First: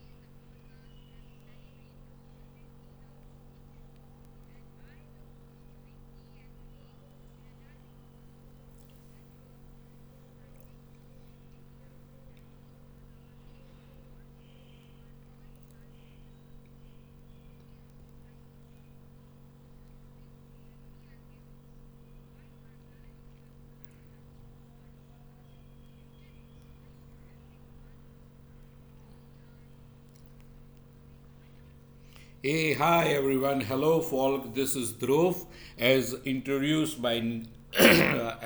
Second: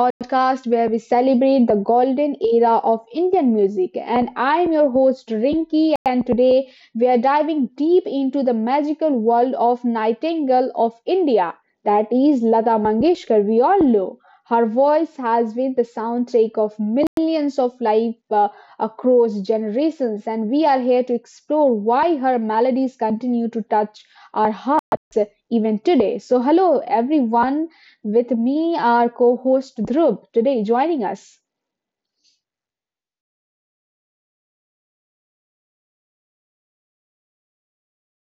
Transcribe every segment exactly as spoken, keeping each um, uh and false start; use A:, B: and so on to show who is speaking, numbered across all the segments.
A: podcast where we celebrate the golden era of Indian music. And I'm your host, Rinki, and today we are diving deep into the magical world of Nightingale of India, that is Lata Mangeshkar, we all know. Her voice has been the soundtrack of millions of life uh, across generations, and we are here to explore why her melodies continue to touch our hearts even today. So, hello everyone. With me, our co host Dhruv today joining us.
B: Hey, hi everyone. Hello, folk. This is Dhruv, as introduced by uh,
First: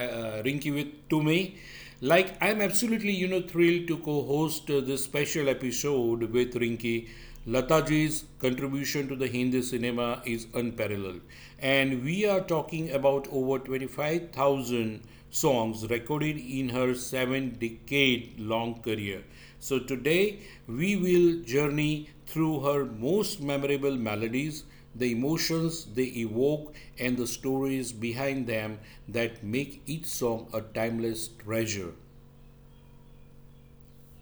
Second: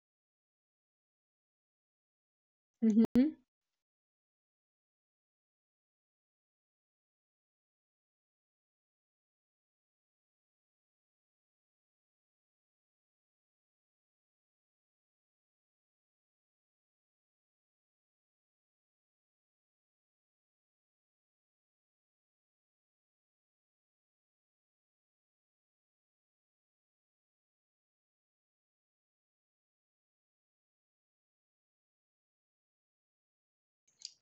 B: Rinky with to me. Like I'm absolutely, you
A: Mhm.
B: know, thrilled to co-host uh, this special episode with Rinky. Lataji's contribution to the Hindi cinema is unparalleled, and we are talking about over twenty-five thousand songs recorded in her seven-decade-long career. So today we will journey through her most memorable melodies, the emotions they evoke, and the stories behind them that make each song a timeless treasure.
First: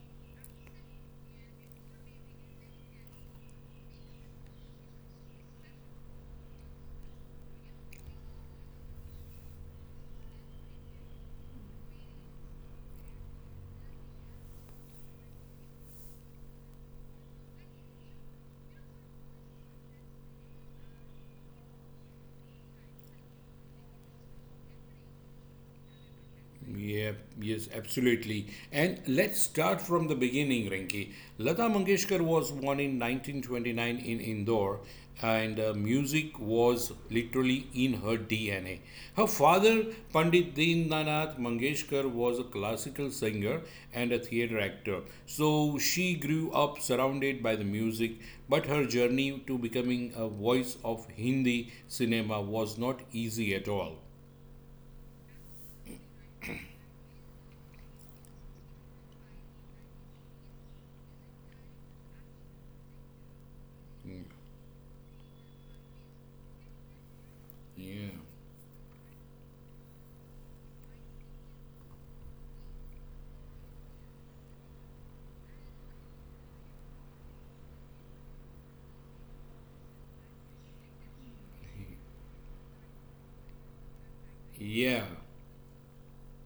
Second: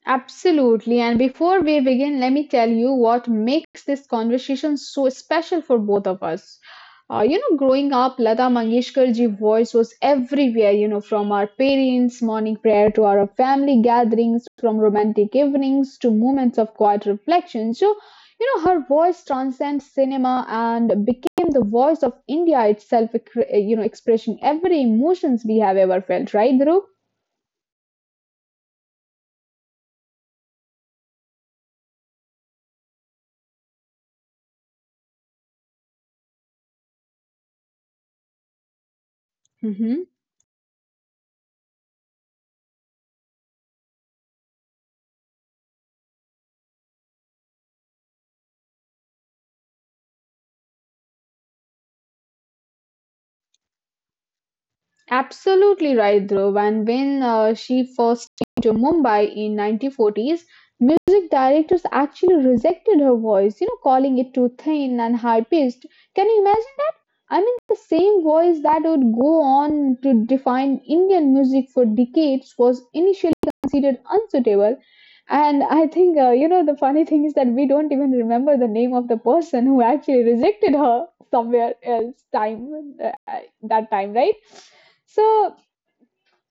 A: Absolutely. And before we begin, let me tell you what makes this conversation so special for both of us. Uh, you know, growing up, Lata Mangeshkarji's voice was everywhere, you know, from our parents' morning prayer to our family gatherings, from romantic evenings to moments of quiet reflection. So, you know, her voice transcends cinema and became the voice of India itself, ec- you know, expressing every emotions we have ever felt, right, Dhruv?
B: Yep, yes, absolutely. And let's start from the beginning, Rinki. Lata Mangeshkar was born in nineteen twenty-nine in Indore, and uh, music was literally in her D N A. Her father,
A: Mm-hmm.
B: Pandit Deenanath Mangeshkar, was a classical singer and a theater actor. So she grew up surrounded by the music, but her journey to becoming a voice of Hindi cinema was not easy at all.
A: Absolutely right, Dhruv. And when uh, she first came to Mumbai in nineteen forties, music directors actually rejected her voice, you know, calling
B: Mm.
A: it too thin and high pitched. Can you imagine that? I mean, the
B: Yeah.
A: same voice that would go on to define Indian music for decades was initially considered unsuitable. And I think, uh, you know, the funny thing is that we don't even remember the name of the person who actually rejected her somewhere else time uh, that time, right?
B: Yeah.
A: So,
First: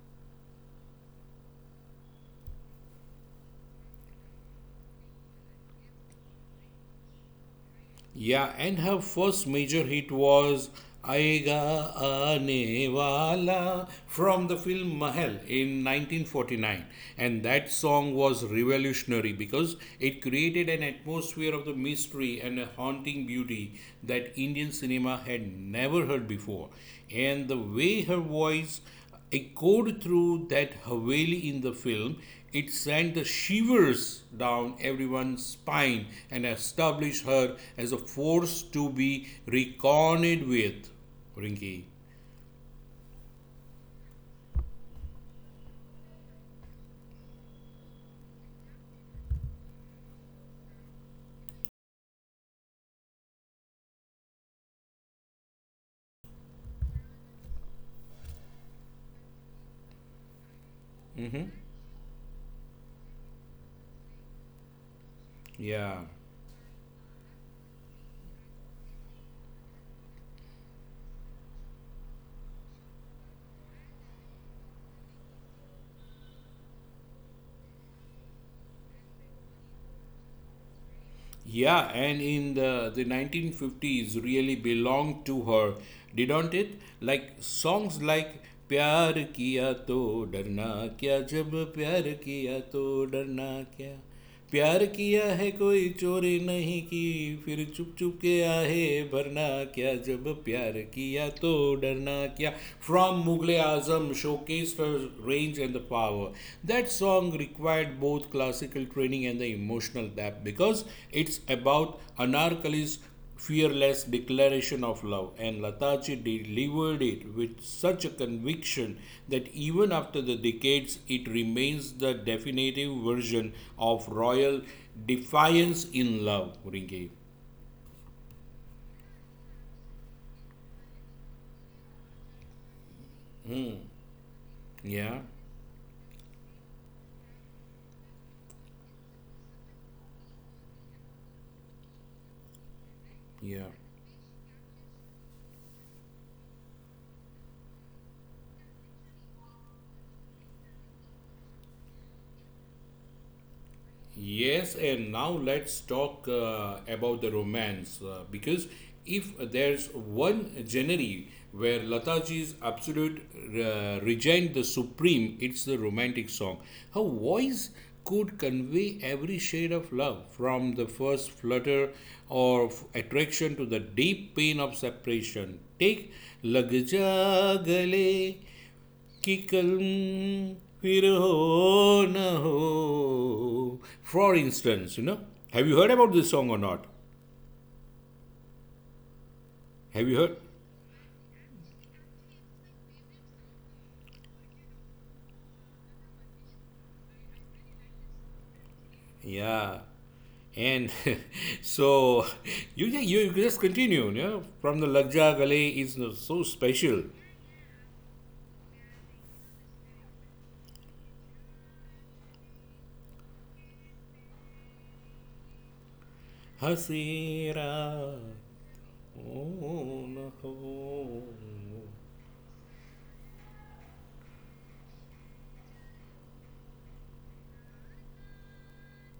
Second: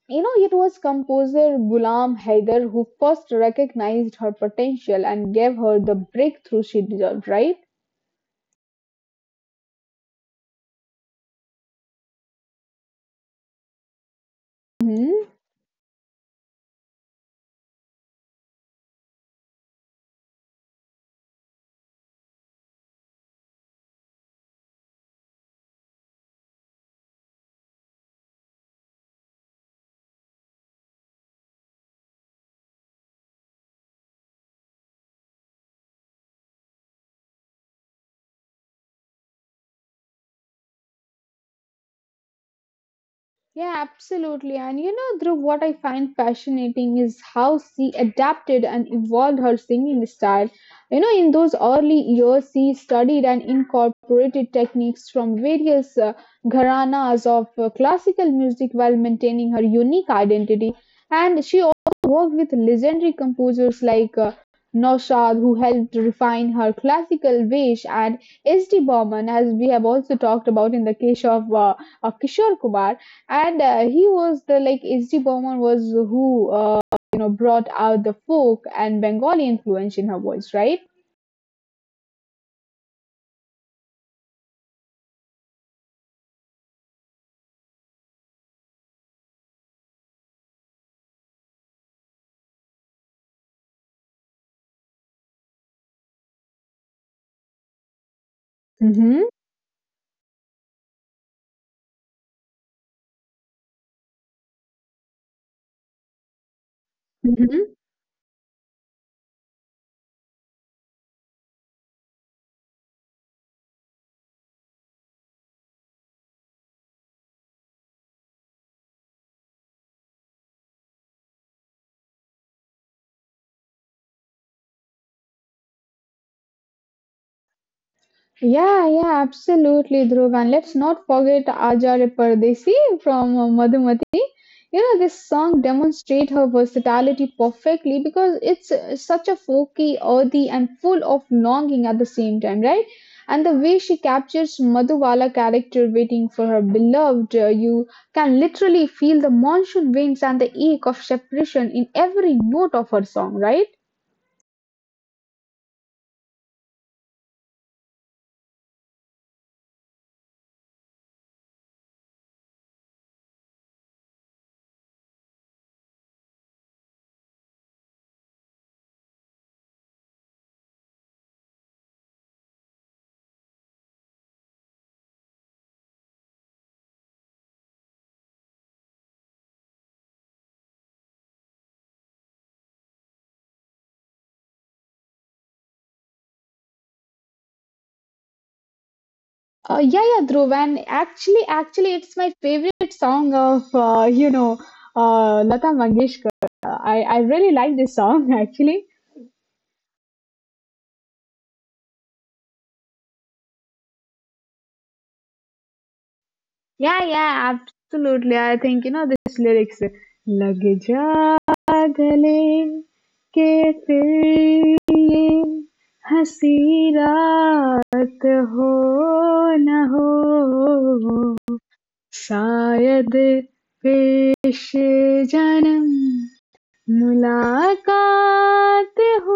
A: you know, it was composer Ghulam Haider who first recognized her potential and gave her the breakthrough she deserved, right?
B: Yeah, and her first major hit was Aega Aane Wala from the film
A: Mhm.
B: Mahal in nineteen forty-nine. And that song was revolutionary because it created an atmosphere of the mystery and a haunting beauty that Indian cinema had never heard before. And the way her voice echoed through that Haveli in the film, it sent the shivers down everyone's spine and established her as a force to be reckoned with. Rinki.
A: Yeah, absolutely. And you know, Dhruv, what I find fascinating is how she adapted and evolved her singing style. You know, in those early years, she studied and incorporated techniques from various uh, gharanas of uh, classical music while maintaining her unique identity. And
B: Mm-hmm.
A: she also worked with legendary composers like uh, Naushad, who helped
B: Yeah.
A: refine her classical ways, and S D. Burman, as we have also talked about in the case of, uh, of Kishore Kumar. And uh, he was the like H. D. Burman was who uh, you know brought out the folk and Bengali influence in her voice, right?
B: Yeah, and in the, the nineteen fifties really belonged to her, didn't it? Like songs like प्यार किया तो डरना क्या जब प्यार किया तो डरना क्या प्यार किया है कोई चोरी नहीं की फिर चुप चुप के आहे
A: Mm-hmm.
B: भरना क्या जब प्यार किया तो डरना क्या from Mughal-e Azam show showcased her range and the power. That song
A: Mm-hmm.
B: required both classical training and the emotional depth because it's about Anarkali's fearless declaration of love, and Lataji delivered it with such a conviction that even after the decades, it remains the definitive version of royal defiance in love. Rinki.
A: Yeah, yeah, absolutely, Dhruv. And let's not forget Ajare Pardesi from
B: Hmm.
A: uh, you know,
B: Yeah,
A: this song demonstrates her versatility perfectly because it's uh, such a folky, earthy, and full of longing at the same time, right? And the
B: yeah.
A: way she captures Madhuwala character waiting for her beloved, uh, you can literally feel the monsoon winds and the ache of separation in every note of her song, right?
B: Yes, and now let's talk uh, about the romance uh, because if there's one genre where Lataji's absolute uh, regained the supreme, it's the romantic song. Her voice could convey every shade of love from the first flutter of attraction to the deep pain of separation. Take Lag Ja Gale कि कल फिर हो न हो, for instance. You know, have you heard about this song or not?
A: Uh, yeah,
B: Have you
A: yeah,
B: heard?
A: Dhruv, and actually, actually, it's my favorite song of, uh, you know, uh, Lata Mangeshkar. Uh, I, I really like this song, actually.
B: Yeah, and so you just, you just continue, you know, from the Lagja Gale is so
A: Yeah,
B: special.
A: yeah, absolutely. I think you know this lyrics लग जा गले के फिर ये हंसी
B: Hasira.
A: रात हो न
B: Oh
A: हो
B: no.
A: शायद पेश जन्म मुलाकात हो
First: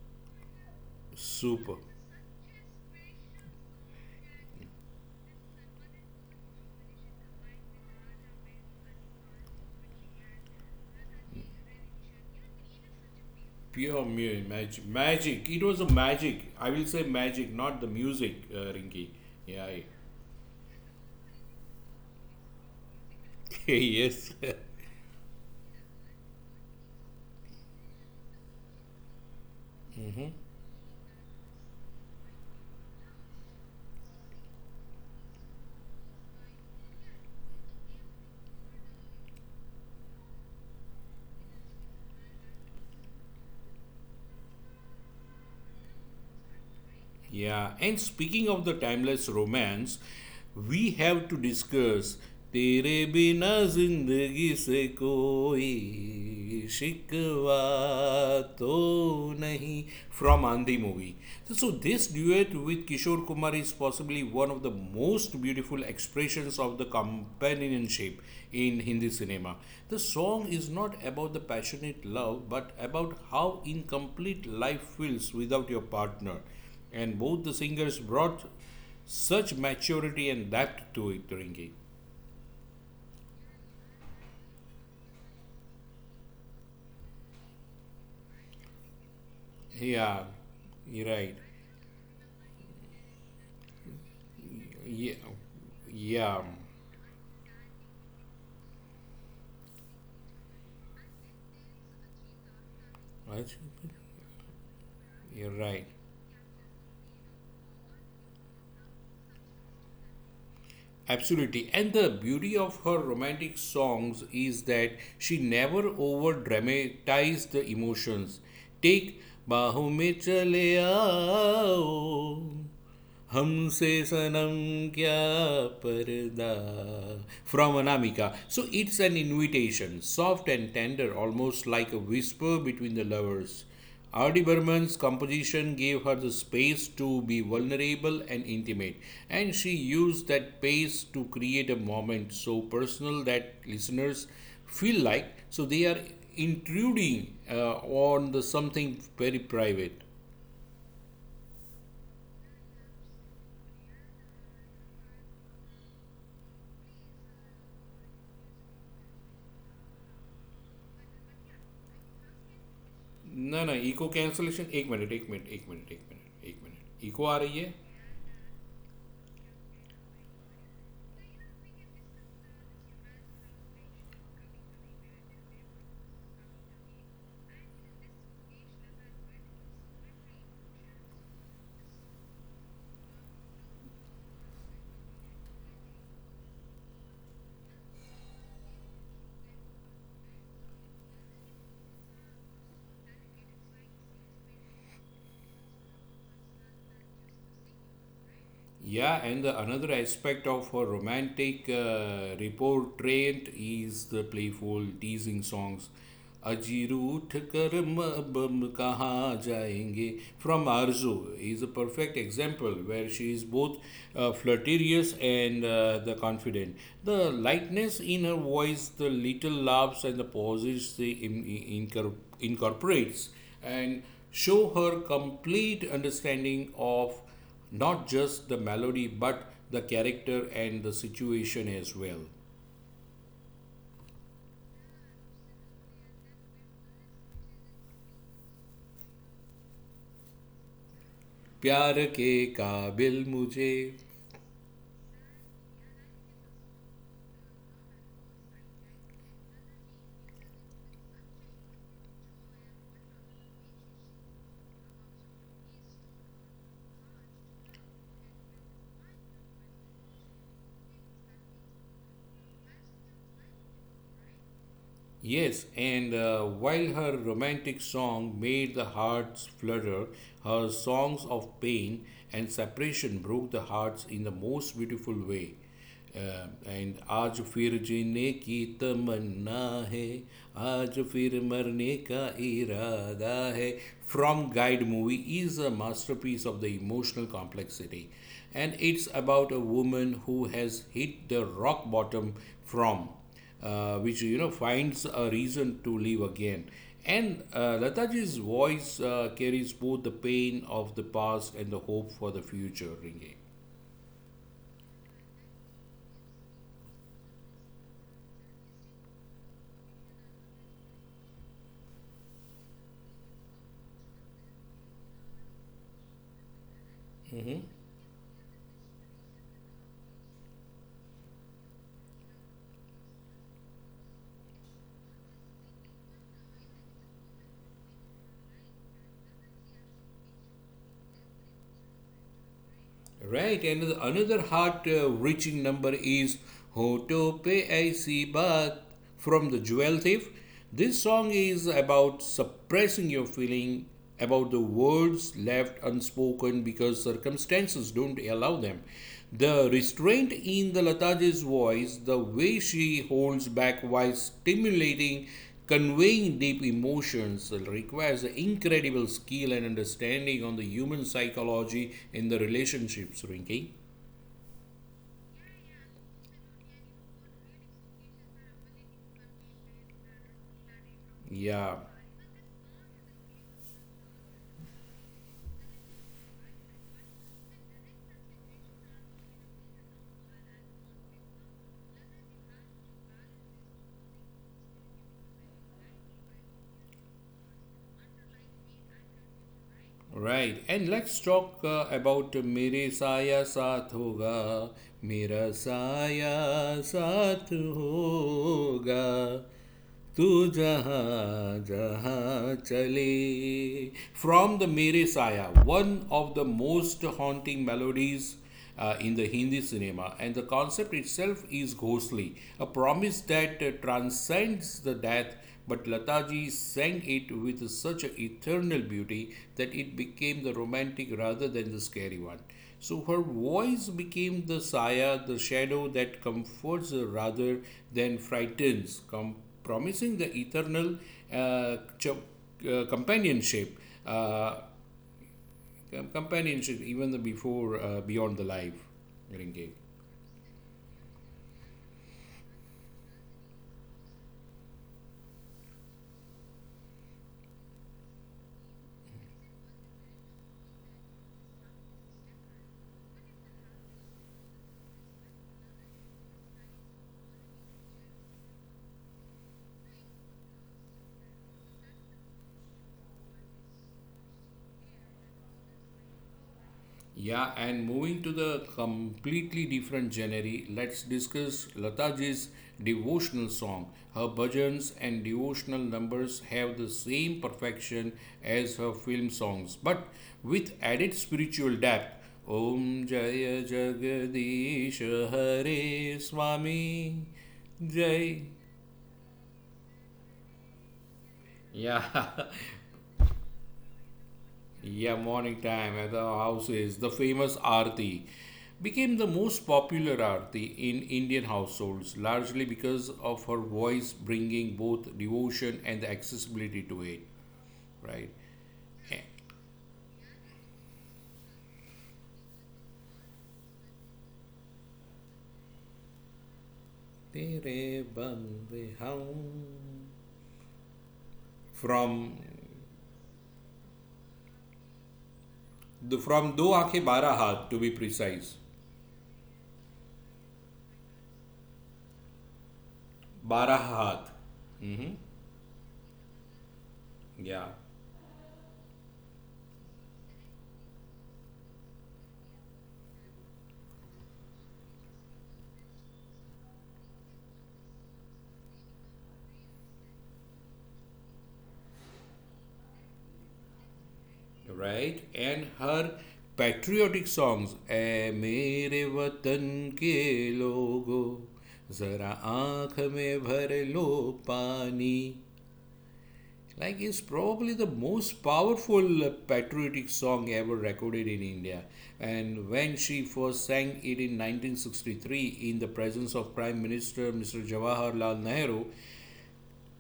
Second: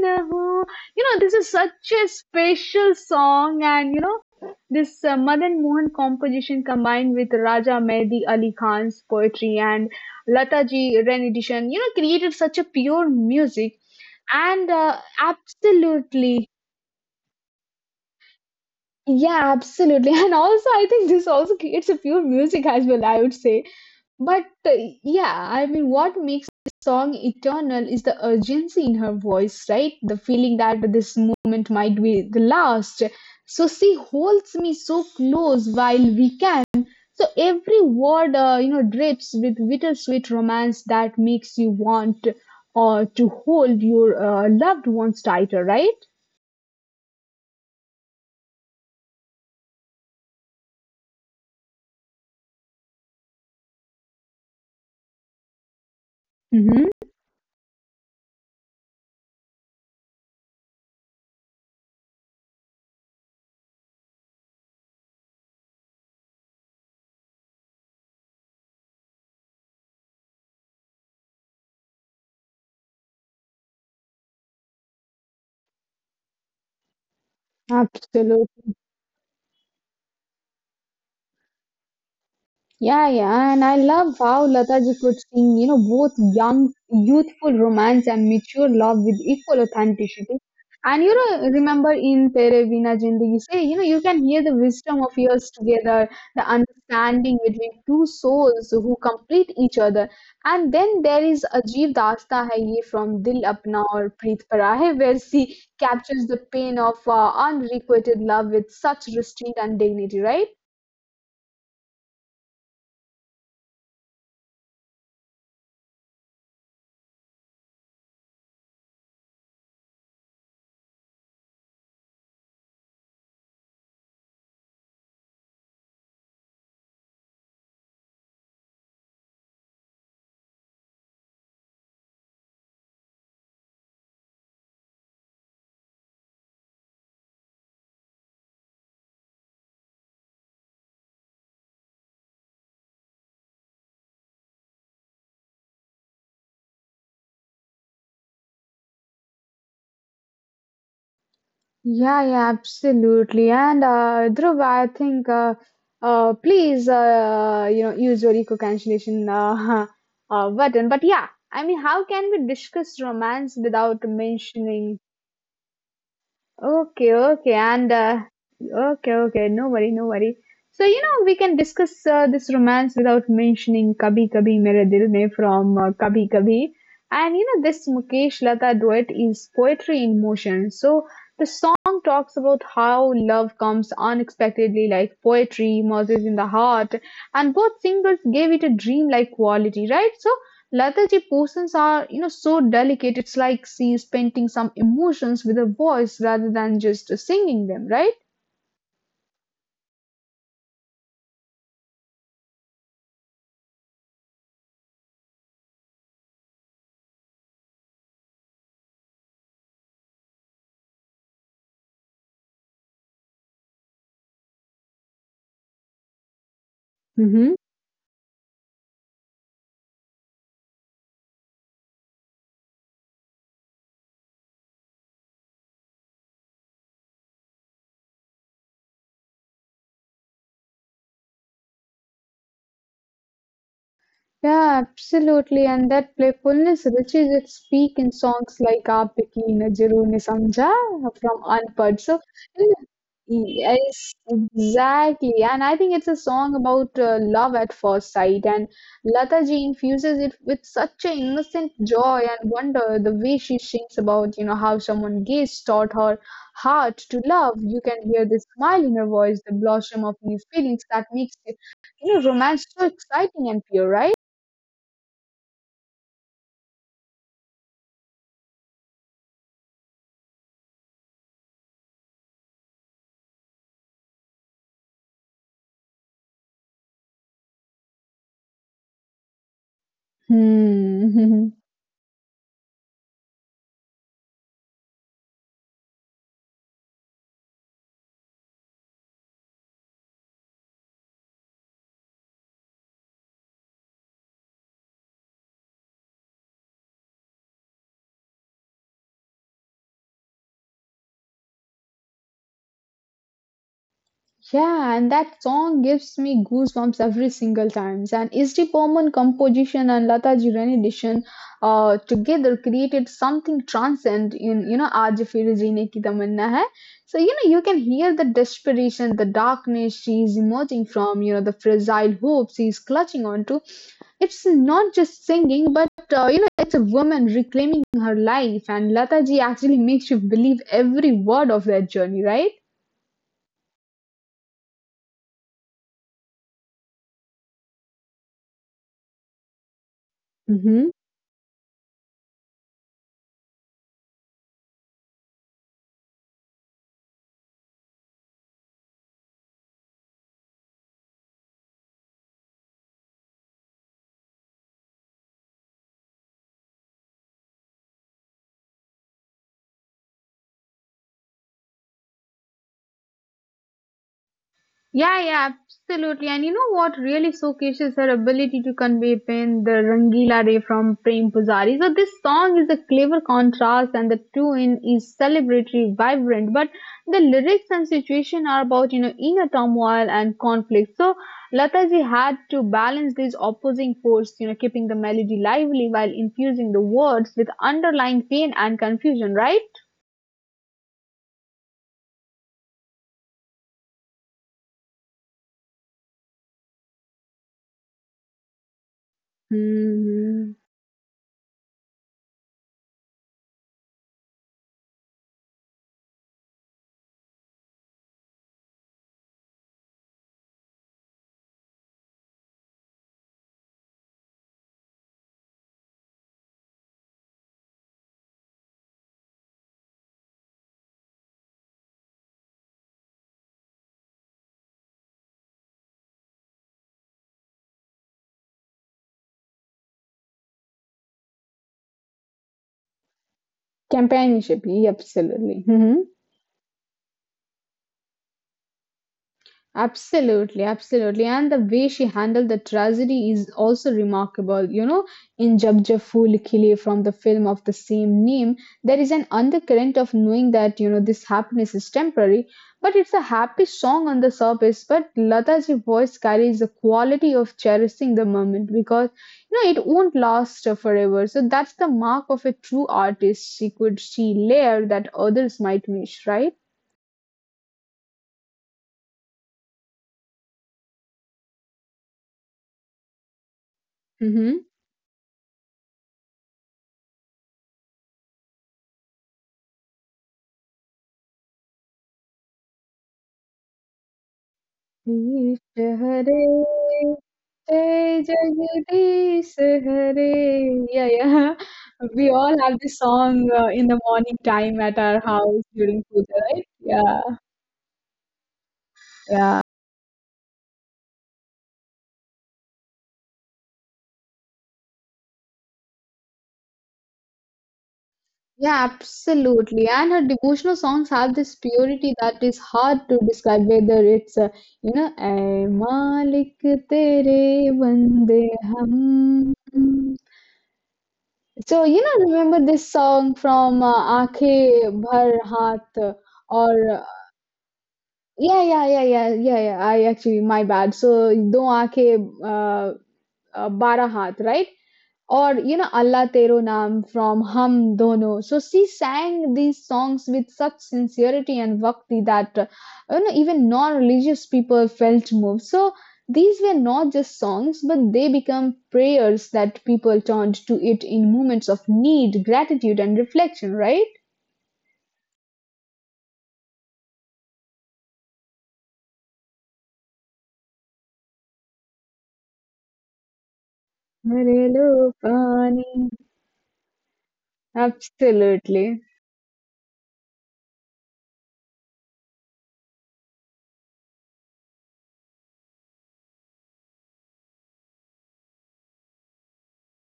A: ना हो, you know this is
B: Super.
A: such a special song and you know this uh, madan mohan composition combined with raja mehdi ali khan's poetry and lata ji rendition you know created such a pure
B: Pure
A: music
B: mu- magic.
A: and uh,
B: Magic it was. A magic,
A: absolutely
B: I will say, magic, not the music, uh, Rinki. Yeah,
A: yeah,
B: yeah.
A: absolutely. And also, I think this also creates a pure music as well, I would say.
B: Yes.
A: But uh, yeah, I mean, what makes this song eternal is the urgency in her voice, right? The feeling that this moment might be the last. So she holds me so close while we can. So every word, uh, you know, drips with bittersweet romance that makes you want uh, to hold your uh, loved ones tighter, right?
B: Yeah, and speaking of the timeless romance, we have to discuss तेरे बिना जिंदगी से कोई
A: Mm-hmm.
B: शिकवा तो नहीं from Andhi movie. So this duet with Kishore Kumar is possibly one of the most beautiful expressions of the companionship in Hindi cinema. The song is not about the passionate love but about how incomplete life feels without your partner, and both the singers brought
A: Absolutely.
B: such maturity and depth to it, Ringy.
A: Yeah, yeah, and I love how Lataji could sing, you know, both young, youthful romance and mature love with equal
B: Yeah,
A: authenticity.
B: you're
A: And you
B: right.
A: know, remember in Tere Veena Zindagi Se, you know, you can hear the
B: Yeah,
A: wisdom of years together,
B: yeah,
A: the understanding between two souls who complete each other. And then there is Ajeev Daasta Hai Ye from Dil
B: right.
A: Apna Aur Preet Para Hai, where
B: You're
A: she
B: right.
A: captures the pain of uh, unrequited love with such restraint and dignity, right?
B: Absolutely. And the beauty of her romantic songs is that she never over dramatized the emotions. Take बाहों में चले आओ हमसे सनम क्या पर्दा from Anamika. So it's an invitation, soft and tender, almost like a whisper between the lovers. Ardi Burman's composition gave her the space to be vulnerable and intimate, and she used that space to create a moment so personal that listeners feel like so they are intruding uh, on the something very private.
A: Yeah, yeah, absolutely. And uh, Dhruv, I think uh, uh, please, uh, you know, use your eco-cancellation uh, uh, button. But yeah, I mean, how can we discuss romance
B: ना ना
A: without
B: echo cancellation एक
A: mentioning
B: minute एक minute एक minute एक minute एक minute
A: okay,
B: echo आ
A: okay,
B: रही है.
A: and uh, okay, okay, no worry, no worry. So, you know, we can discuss uh, this romance without mentioning Kabhi Kabhi Mere Dil Mein from uh, Kabhi Kabhi. And you know, this Mukesh Lata duet is poetry in motion. So, the song talks about how love comes unexpectedly, like poetry, Moses in the heart, and both singers gave it a dreamlike quality, right? So, Lethargy potions are, you know, so delicate. It's like she's painting some emotions with her voice rather than just singing them, right?
B: Yeah, and the another aspect of her romantic uh, reportrait is the playful teasing songs. अजीरू उठ कर मबम कहाँ जाएंगे from Arzu is a perfect example where she is both uh, flirtatious and uh, the confident. The
A: Hmm.
B: lightness in her voice, the little laughs and the pauses she in, in, incor- incorporates and show her complete understanding of not just the melody but the character and the situation as well.
A: Yeah, absolutely. And that playfulness reaches its peak in songs like Aap Ki Nazaron Ne Samjha from
B: Pyar
A: Unpad. So,
B: ke kabil mujhe.
A: yes, exactly. And I think it's a song about uh, love at first sight. And Lata ji infuses it with such an innocent joy and wonder. The way she sings about, you know, how someone gaze taught her heart to love. You can hear the smile in her voice, the blossom of new feelings that makes, you know, romance so exciting and pure, right?
B: Yes, and uh, while her romantic song made the hearts flutter, her songs of pain and separation broke the hearts in the most beautiful way. Uh, and आज फिर जीने की तमन्ना है आज फिर
A: Hmm.
B: मरने का इरादा है from guide movie is a masterpiece of the emotional complexity, and it's about a woman who has hit the rock bottom from uh, which, you know, finds a reason to live again, and uh, Lataji's voice uh, carries both the pain of the past and the hope for the future, Ringing.
A: Yeah, and that song gives me goosebumps every single time. And S D Burman composition and Lata Ji Rani edition uh, together created something transcend in, you know, Aaj Fir Jeene Ki Tamanna Hai. So, you know, you can hear the desperation, the darkness she's emerging from, you know, the fragile hope she's clutching onto. It's not just singing, but, uh, you know, it's a woman reclaiming her life. And Lata Ji actually makes you believe every word of that journey, right?
B: Right, another, another heart uh, reaching number is Ho To Pe Aisi Baat from the Jewel Thief. This song is about suppressing your feeling, about the words left unspoken because circumstances don't allow them. The restraint in the Lataji's voice, the way she holds back while stimulating, conveying deep emotions requires incredible skill and understanding on the human psychology in the relationships, Rinky.
A: Yeah, yeah, absolutely. And you know what really showcases her ability to convey pain? The Rangila Ray from Prem
B: Yeah,
A: Pujari. So this song is a clever contrast and the tune is celebratory, vibrant, but the lyrics and situation are about, you know, inner turmoil and conflict. So Lataji had to balance these opposing forces, you know, keeping the melody lively while infusing the words with underlying pain and confusion, right?
B: right. And let's talk uh, about Mere Saya Saath Hoga, Mera Saya Saath Hoga. तू
A: Hmm.
B: जहाँ जहाँ चले from the Mere Saya, one of the most haunting melodies uh, in the Hindi cinema, and the concept itself is ghostly, a promise that uh, transcends the death. But Lataji sang it with such eternal beauty that it became the romantic rather than the scary one. So her voice became the saya, the shadow that comforts rather than frightens, com- promising the eternal uh, ch- uh, companionship. uh,
A: Companionship, yeah, absolutely. Hmm.
B: Com- companionship even the before uh, beyond the life, Rinke.
A: Absolutely, absolutely. And the way she handled the tragedy is also remarkable. You know, in Jab Jab Phool Khile from the film of the same name, there is an undercurrent of knowing that, you know, this happiness is temporary, but it's a happy song on the surface. But Lata's voice carries the quality of cherishing the moment because, you know, it won't last forever. So that's the mark of a true artist. She could, she layer that others might miss, right?
B: Yeah, and moving to the completely different genre, let's discuss Lataji's devotional song. Her
A: Mm-hmm.
B: bhajans and devotional numbers have the same perfection as her film songs but with added spiritual depth. Om Jaya Jagadish
A: Ish
B: Hare
A: Hare
B: Swami.
A: जय
B: Jai.
A: Jagadish Hare. Yeah, yeah. We
B: Yeah.
A: all have this song uh, in the morning time at our
B: Yeah,
A: house
B: morning time
A: during
B: at
A: puja,
B: the
A: right?
B: houses, the
A: Yeah,
B: famous aarti became the
A: yeah.
B: most popular aarti in Indian households, largely because of her voice bringing both devotion and the accessibility to it. Right?
A: Yeah, absolutely. And her devotional songs have this purity that is hard to describe, whether it's, uh, you know, Ay Malik Tere
B: तेरे
A: Bande
B: बंदे हम
A: Hum. So, you know,
B: from
A: remember this song from uh, Aankhein Bhar Haath
B: the from Do
A: or uh,
B: आंखें Bara हाथ, to be precise,
A: yeah, yeah, yeah, yeah, yeah, yeah. I actually my bad. So, do Aankhein uh, uh,
B: Bara
A: Bara
B: हाथ.
A: Haath, right? Or you know allah tero naam from
B: Yeah.
A: hum dono, so she sang these songs with such sincerity and bhakti that uh, you know even non-religious people felt moved, so these were not just songs but they become prayers that people turned to it in moments of need, gratitude and reflection, right?
B: Right, and her patriotic songs ए मेरे watan ke logo, zara आंख mein भर lo
A: Marelo
B: pani,
A: Pani.
B: like, is probably the most
A: Absolutely.
B: powerful uh, patriotic song ever recorded in India. And when she first sang it in nineteen sixty-three in the presence of Prime Minister Mister Jawaharlal Nehru,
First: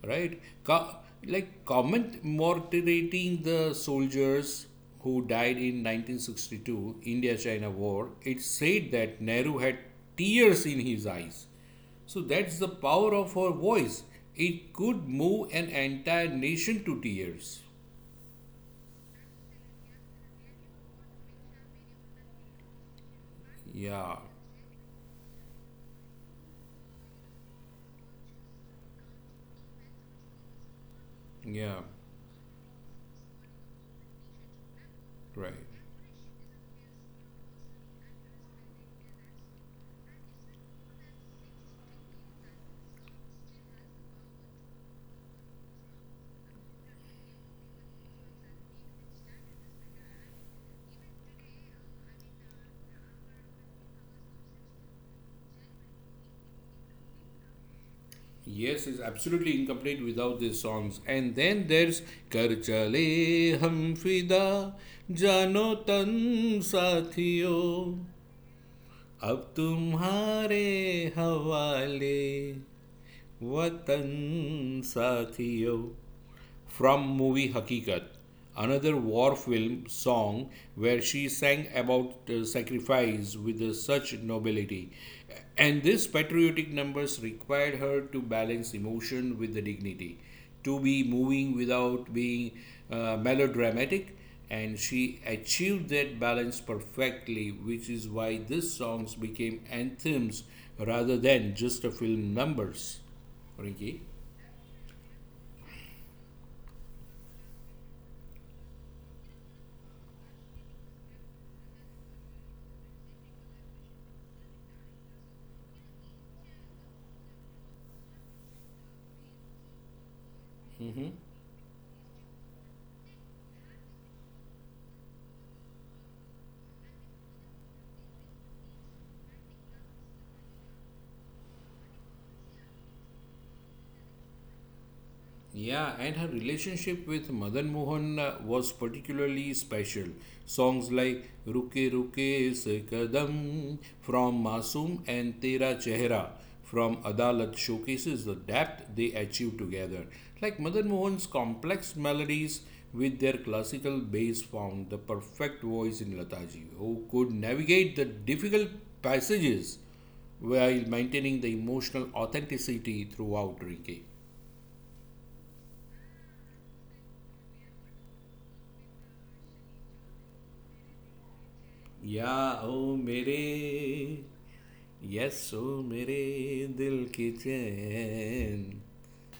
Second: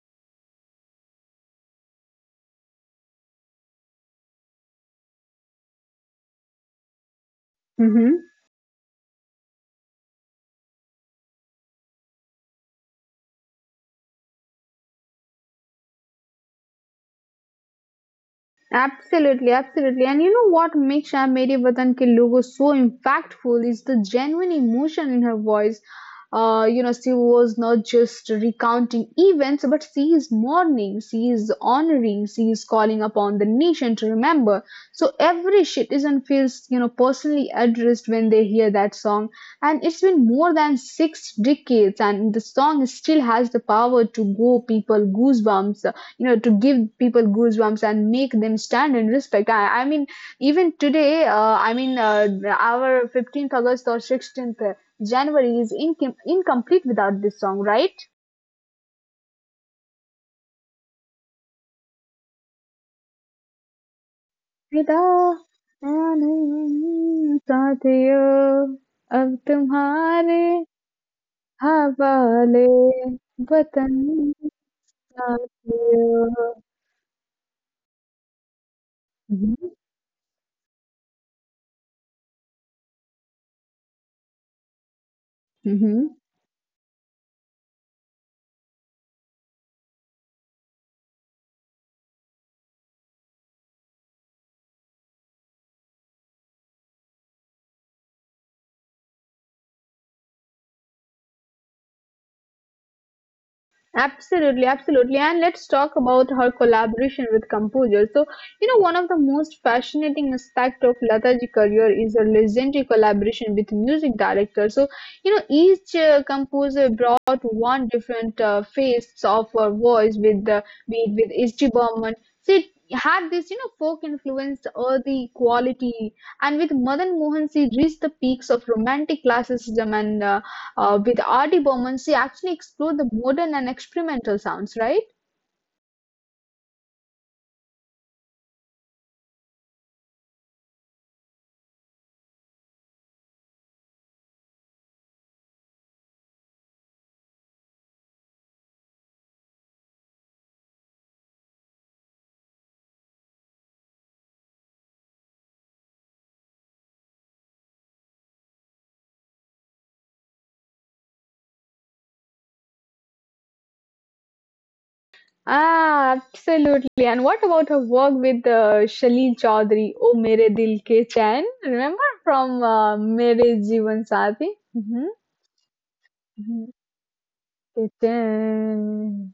B: right? Co- like commemorating the soldiers who died in nineteen sixty-two India-China War, it said that Nehru had tears in his eyes. So that's the power of her voice. It could move an entire nation to tears.
A: Absolutely, absolutely. And you know what makes Meri Vatan Ke Logo so impactful is the
B: Yeah,
A: genuine emotion in her voice. Uh, you know, she was not just recounting events, but she is mourning, she is
B: yeah,
A: honoring, she is calling upon the nation to remember. So
B: right.
A: every citizen feels, you know, personally addressed when they hear that song. And it's been more than six decades, and the song still has the power to go people goosebumps, you know, to give people goosebumps and make them stand in respect. I, I mean even today uh, i mean uh, our fifteenth of august or sixteenth of january is incom- incomplete without this song, right?
B: Yes, it's absolutely incomplete without these songs. And then there's Kar Chale Hum Fida
A: विदा
B: Jano Tan Sathiyo.
A: साथियों अब
B: अब
A: तुम्हारे
B: तुम्हारे हवाले
A: हवाले वतन
B: वतन साथियों
A: साथियों.
B: from movie Hakikat, another war
A: Mhm.
B: film song where she sang about uh, sacrifice with uh, such nobility. And these
A: Mhm.
B: patriotic numbers required her to balance emotion with the dignity, to be moving without being uh, melodramatic. And she achieved that balance perfectly, which is why these songs became anthems rather than just a film numbers. Rinki?
A: Absolutely, absolutely. And let's talk about her collaboration with composers. So, you know, one of the most fascinating aspect of Lata's career is her legendary collaboration with music directors. So, you know, each uh, composer brought one different uh, face of her voice with the
B: Mhm.
A: beat with H G. Burman. She had this, you know, folk influenced earthy quality, and with Madan Mohan, she reached the peaks of romantic classicism and uh, uh, with R D Burman, she actually explored the modern and experimental sounds, right?
B: Yeah, and her relationship with Madan Mohan uh, was particularly special. Songs like Ruke Ruke Se Kadam from Masoom and Tera Chehra from Adalat showcases the depth they achieved together. Like Madan Mohan's complex melodies with their classical bass found the perfect voice in Lataji, who could navigate the difficult passages while maintaining the emotional authenticity throughout, Rike.
A: Ah, absolutely. And what about her work with uh, Shaleel Chaudhary, O Mere Dil Ke Chain? Remember
B: या
A: from
B: O
A: uh,
B: मेरे.
A: Mere Jeevan Saathi?
B: Yes, ओ मेरे
A: Mm-hmm.
B: दिल की
A: Mm-hmm. Ke
B: chain.
A: Chain.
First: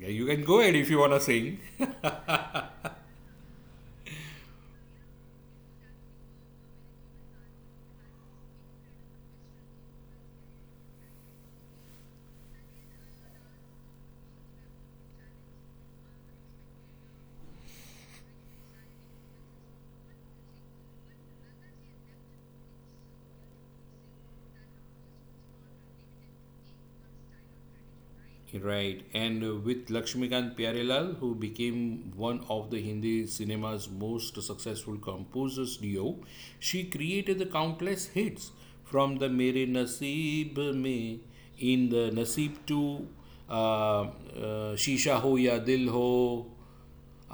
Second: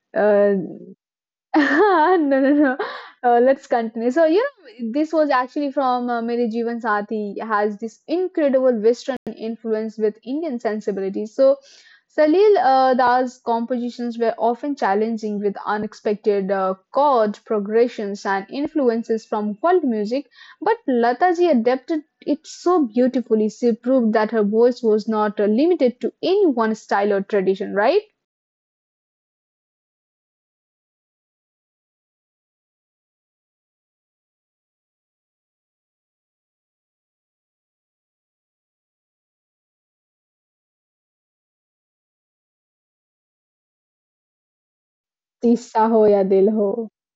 B: Yeah, you can
A: Uh,
B: go ahead if you want to sing.
A: no, no, no. Uh, let's continue. So, you know, this was actually from uh, Mere Jeevan Sathi has this incredible Western influence with Indian sensibilities. So, Salil uh, Da's compositions were often challenging with unexpected uh, chord progressions and influences from world music, but Lataji adapted it so beautifully. She proved that her voice was not uh, limited to any one style or tradition, right?
B: Right, and uh, with Lakshmikant Pyarelal, who became one of the Hindi cinema's most successful composers duo, she created the countless hits, from the Mere Naseeb Mein in the Naseeb to uh, uh, Shisha Ho Ya Dil
A: Tisa
B: Ho
A: ho ya dil ho.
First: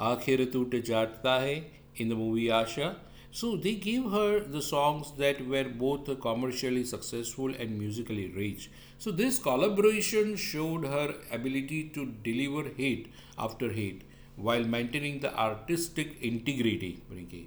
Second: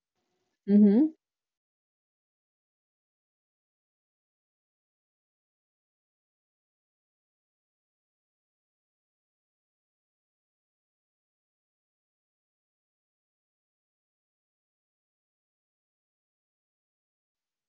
B: Aakhir Tu Te
A: Mm-hmm.
B: Jaata Hai in the movie Asha. So they gave her the songs that were both commercially successful and musically rich. So this collaboration showed her ability to deliver hit after hit while maintaining the artistic integrity. Rinki.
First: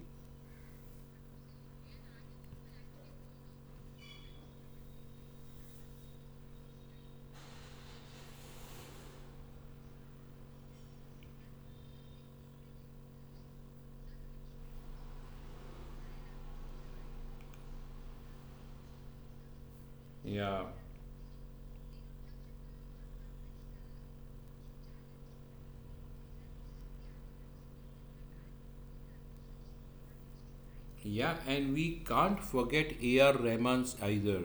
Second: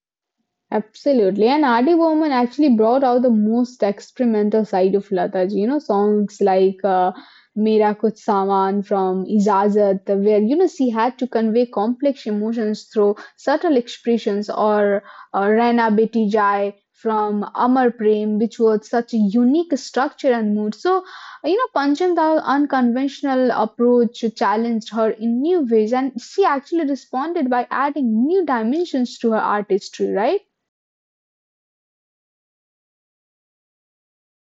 A: Absolutely. And Adi Burman actually brought out the most experimental side of Lataji. You know, songs like uh, Mera Kuch Saman from Ijazat, where, you know, she had to convey complex emotions through subtle expressions, or uh, Raina Beti Jai from Amar Prem, which was such a unique structure and
B: Yeah.
A: mood. So, you know, Panchanda's unconventional approach challenged her in new ways, and she actually responded by adding new dimensions to her artistry, right?
B: Yeah, and we can't forget A R. Rahman's either.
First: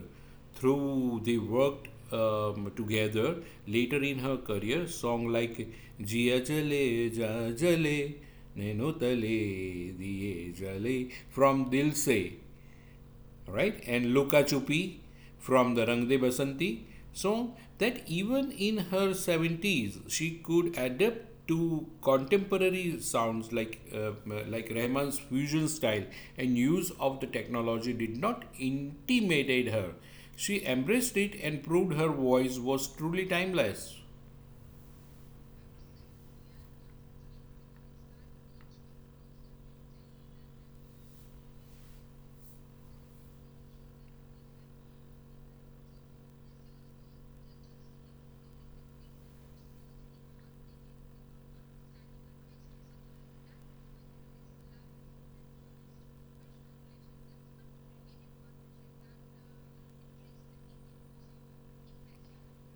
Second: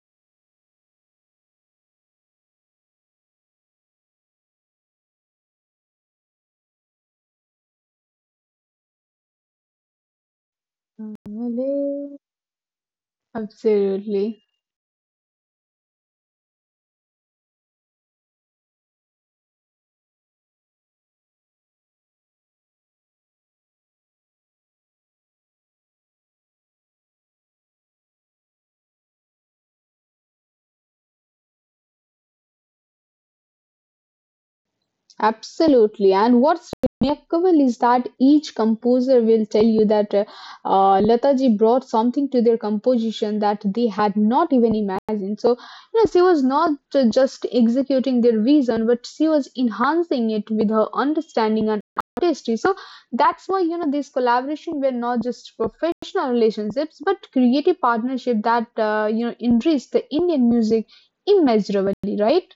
B: Through they worked um, together later in her career, song like Jia Jale Ja Jale Naino Tale Diye Jale from Dil
A: Really?
B: Se, right? And
A: Absolutely.
B: Luka Chupi from the Rang De Basanti. So that even in her seventies, she could adapt to contemporary sounds like uh, like Rahman's fusion style, and use of the technology did not intimidate her. She embraced it and proved her voice was truly timeless.
A: Absolutely. And what's remarkable is that each composer will tell you that uh, uh, Lata brought something to their composition that they had not even imagined. So, you know, she was not uh, just executing their vision, but she was enhancing it with her understanding and artistry. So that's why, you know, these collaboration were not just professional relationships, but creative partnership that, uh, you know, enriched the Indian music immeasurably, right?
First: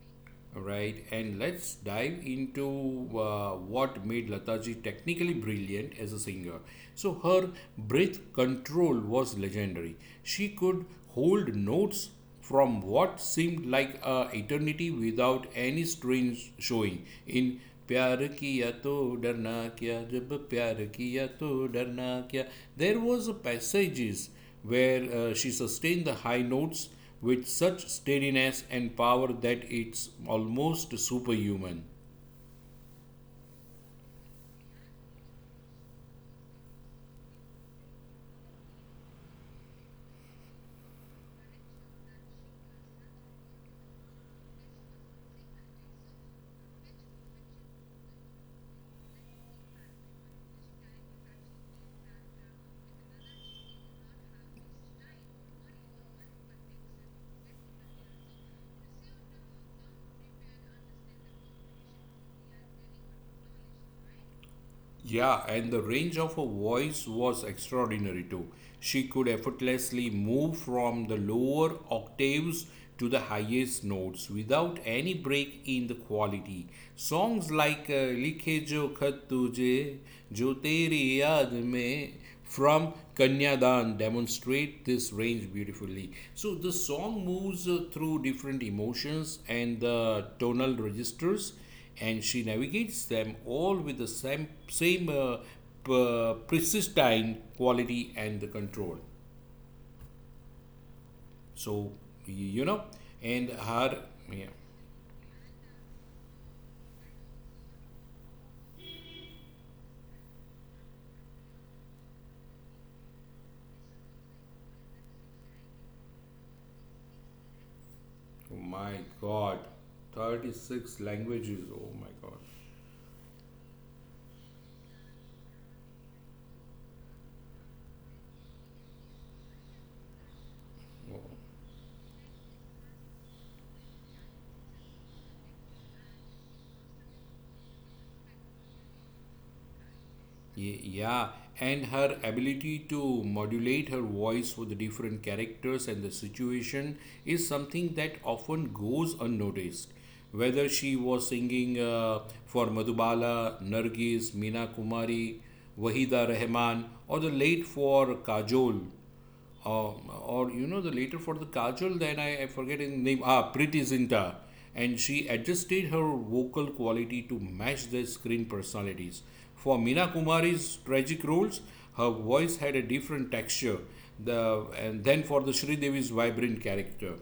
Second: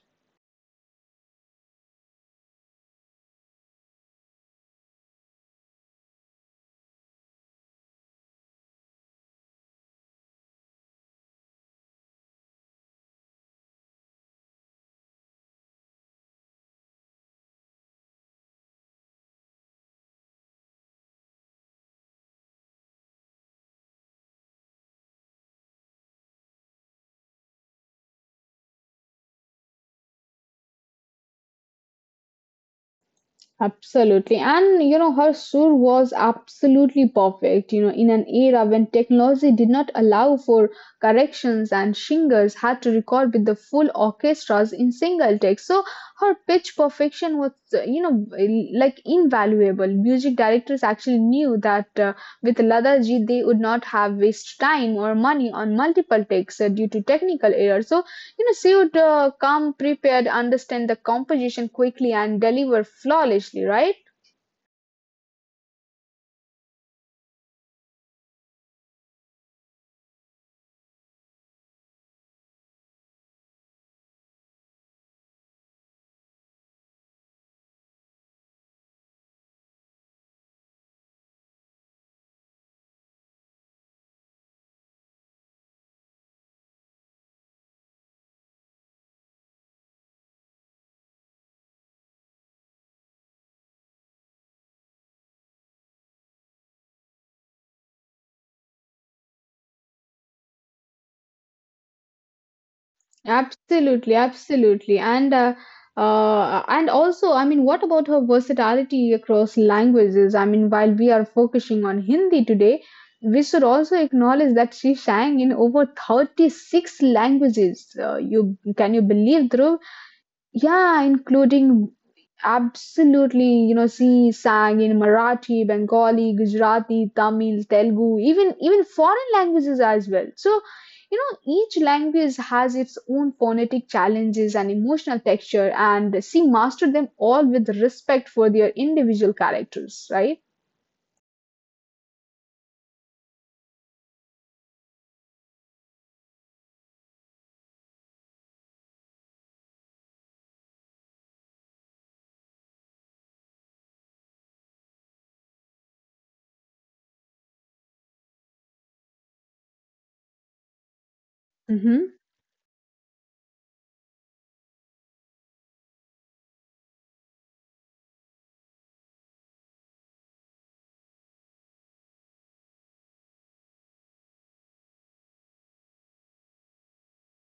B: Right, and let's dive into uh, what made Lataji technically brilliant as a singer. So, her breath control was legendary. She could hold notes from what seemed like a eternity without any strain showing. In प्यार किया तो डरना क्या जब प्यार किया तो डरना क्या there was a passages where uh, she sustained the high notes with such steadiness and power that it's almost superhuman.
A: Absolutely. And you know, her sur was absolutely perfect, you know, in an era when technology did not allow for corrections and singers had to record with the full orchestras in single take. So her pitch perfection was, uh, you know, like invaluable. Music directors actually knew that uh, with Ladaji they would not have wasted time or money on multiple takes uh, due to technical errors. So you know, she would uh, come prepared, understand the composition quickly, and deliver flawlessly, right?
B: Yeah, and the range of her voice was extraordinary too. She could effortlessly move from the lower octaves to the highest notes without any break in the quality. Songs like uh, Likhe Jo Khat Tujhe, Jo Teri Yaad Mein from Kanyadan demonstrate this range beautifully. So the song moves uh, through different emotions and the tonal registers, and she navigates them all with the same, same uh, p- pristine quality and the control. So, y- you know, and her,
A: Absolutely,
B: yeah,
A: absolutely, and uh, uh, and also, I mean, what about her versatility across languages? I mean, while we are focusing on Hindi today, we should also acknowledge that she sang in over thirty-six languages. Uh,
B: oh
A: you
B: my
A: can you believe,
B: God,
A: Dhruv?
B: thirty-six
A: Yeah,
B: languages, oh
A: including
B: my God.
A: absolutely, you know, she sang in Marathi, Bengali, Gujarati, Tamil, Telugu, even even foreign languages as well. So, you
B: Oh.
A: know, each language has its own phonetic challenges and emotional texture, and she mastered them all with respect for their individual characters, right?
B: Ye- Yeah, and her ability to modulate her voice for the different characters and the situation is something that often goes unnoticed. Whether she was singing uh, for Madhubala, Nargis, Meena Kumari, Wahida Rahman, or the late for Kajol, um, or you know the later for the kajal that I, I forget his name, ah, Priti Zinta, and she adjusted her vocal quality to match their screen personalities. For Meena Kumari's tragic roles, her voice had a different texture. The and then for the Sridevi's vibrant character.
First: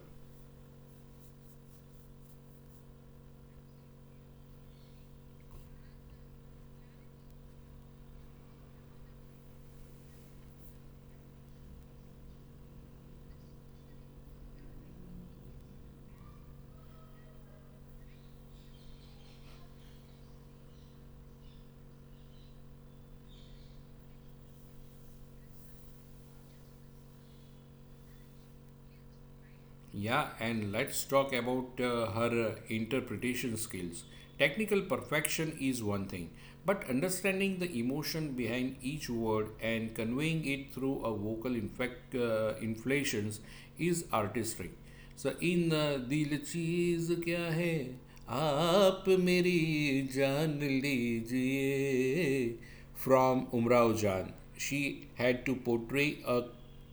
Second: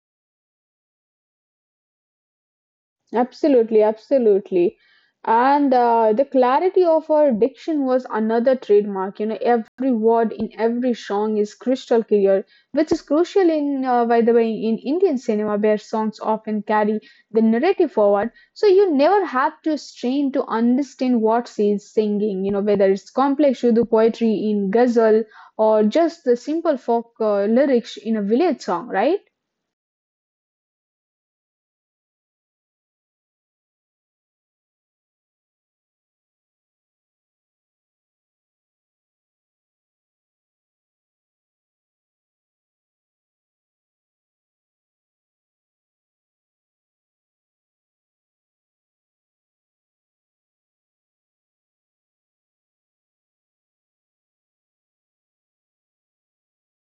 A: Absolutely, absolutely. And uh, the clarity of her diction was another trademark. You know, every word in every song is crystal clear, which is crucial in, uh, by the way, in Indian cinema where songs often carry the narrative forward. So you never have to strain to understand what she is singing. You know, whether it's complex Urdu poetry in ghazal or just the simple folk uh, lyrics in a village song, right?
B: Yeah, and let's talk about uh, her uh, interpretation skills. Technical perfection is one thing, but understanding the emotion behind each word and conveying it through a vocal infect, uh, inflations is artistic. So, in uh, दिल चीज क्या है आप मेरी जान लीजिए from Umrao Jan. She had to portray a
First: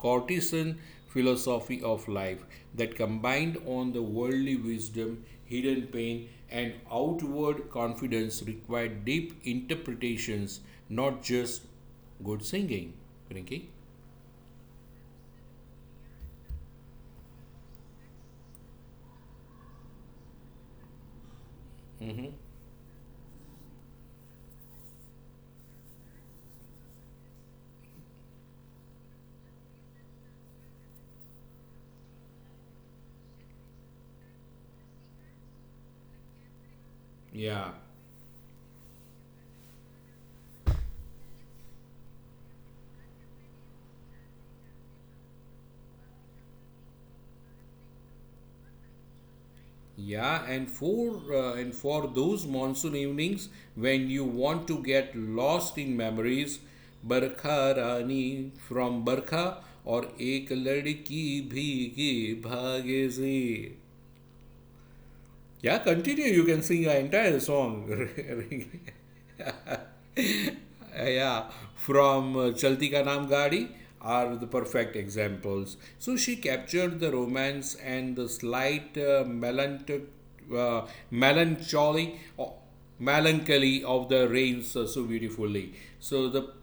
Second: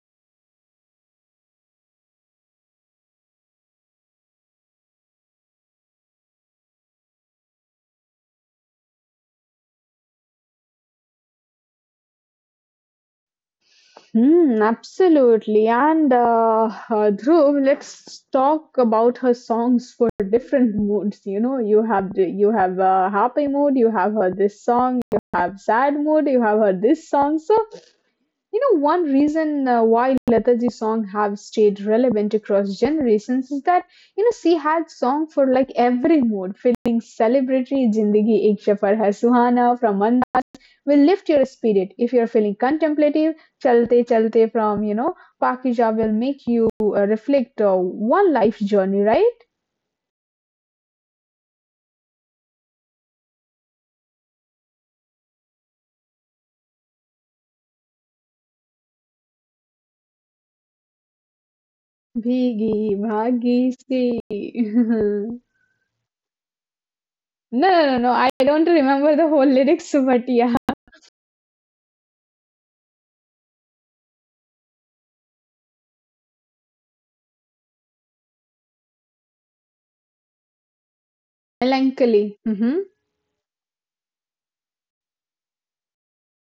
B: Cortesian philosophy of life that combined on the worldly wisdom, hidden pain, and outward confidence required deep interpretations, not just good singing. Rinki?
A: Hmm, absolutely. And uh, uh, Dhruv, let's talk about her songs for different moods. You know, you have the- you have a happy mood, you have her this song, you have sad mood, you have her this song. So, you know, one reason uh, why Lataji song have stayed relevant across generations is that you know she had song for like every mood, feeling
B: Yeah,
A: celebratory, Zindagi Ek Safar Hai Suhana from will lift your spirit. If you're feeling contemplative, Chalte Chalte from, you know, Pakija will make you uh, reflect uh, one life journey, right?
B: yeah, and for uh, and for those monsoon evenings when you want to get lost in memories, Barkha Rani from Barkha or Ek Ladki Bhigi
A: Bhigi
B: Bhage Se.
A: Bhagi Si. no,
B: Yeah, continue. You can sing an entire
A: no,
B: song.
A: no, no. I don't remember the whole lyrics, but yeah,
B: Yeah, from uh, Chalti Ka Naam Gaadi are the perfect examples. So she captured the romance and the slight uh, melanch- uh, melancholy, oh,
A: melancholy. Mhm.
B: melancholy of the rains uh, so beautifully. So the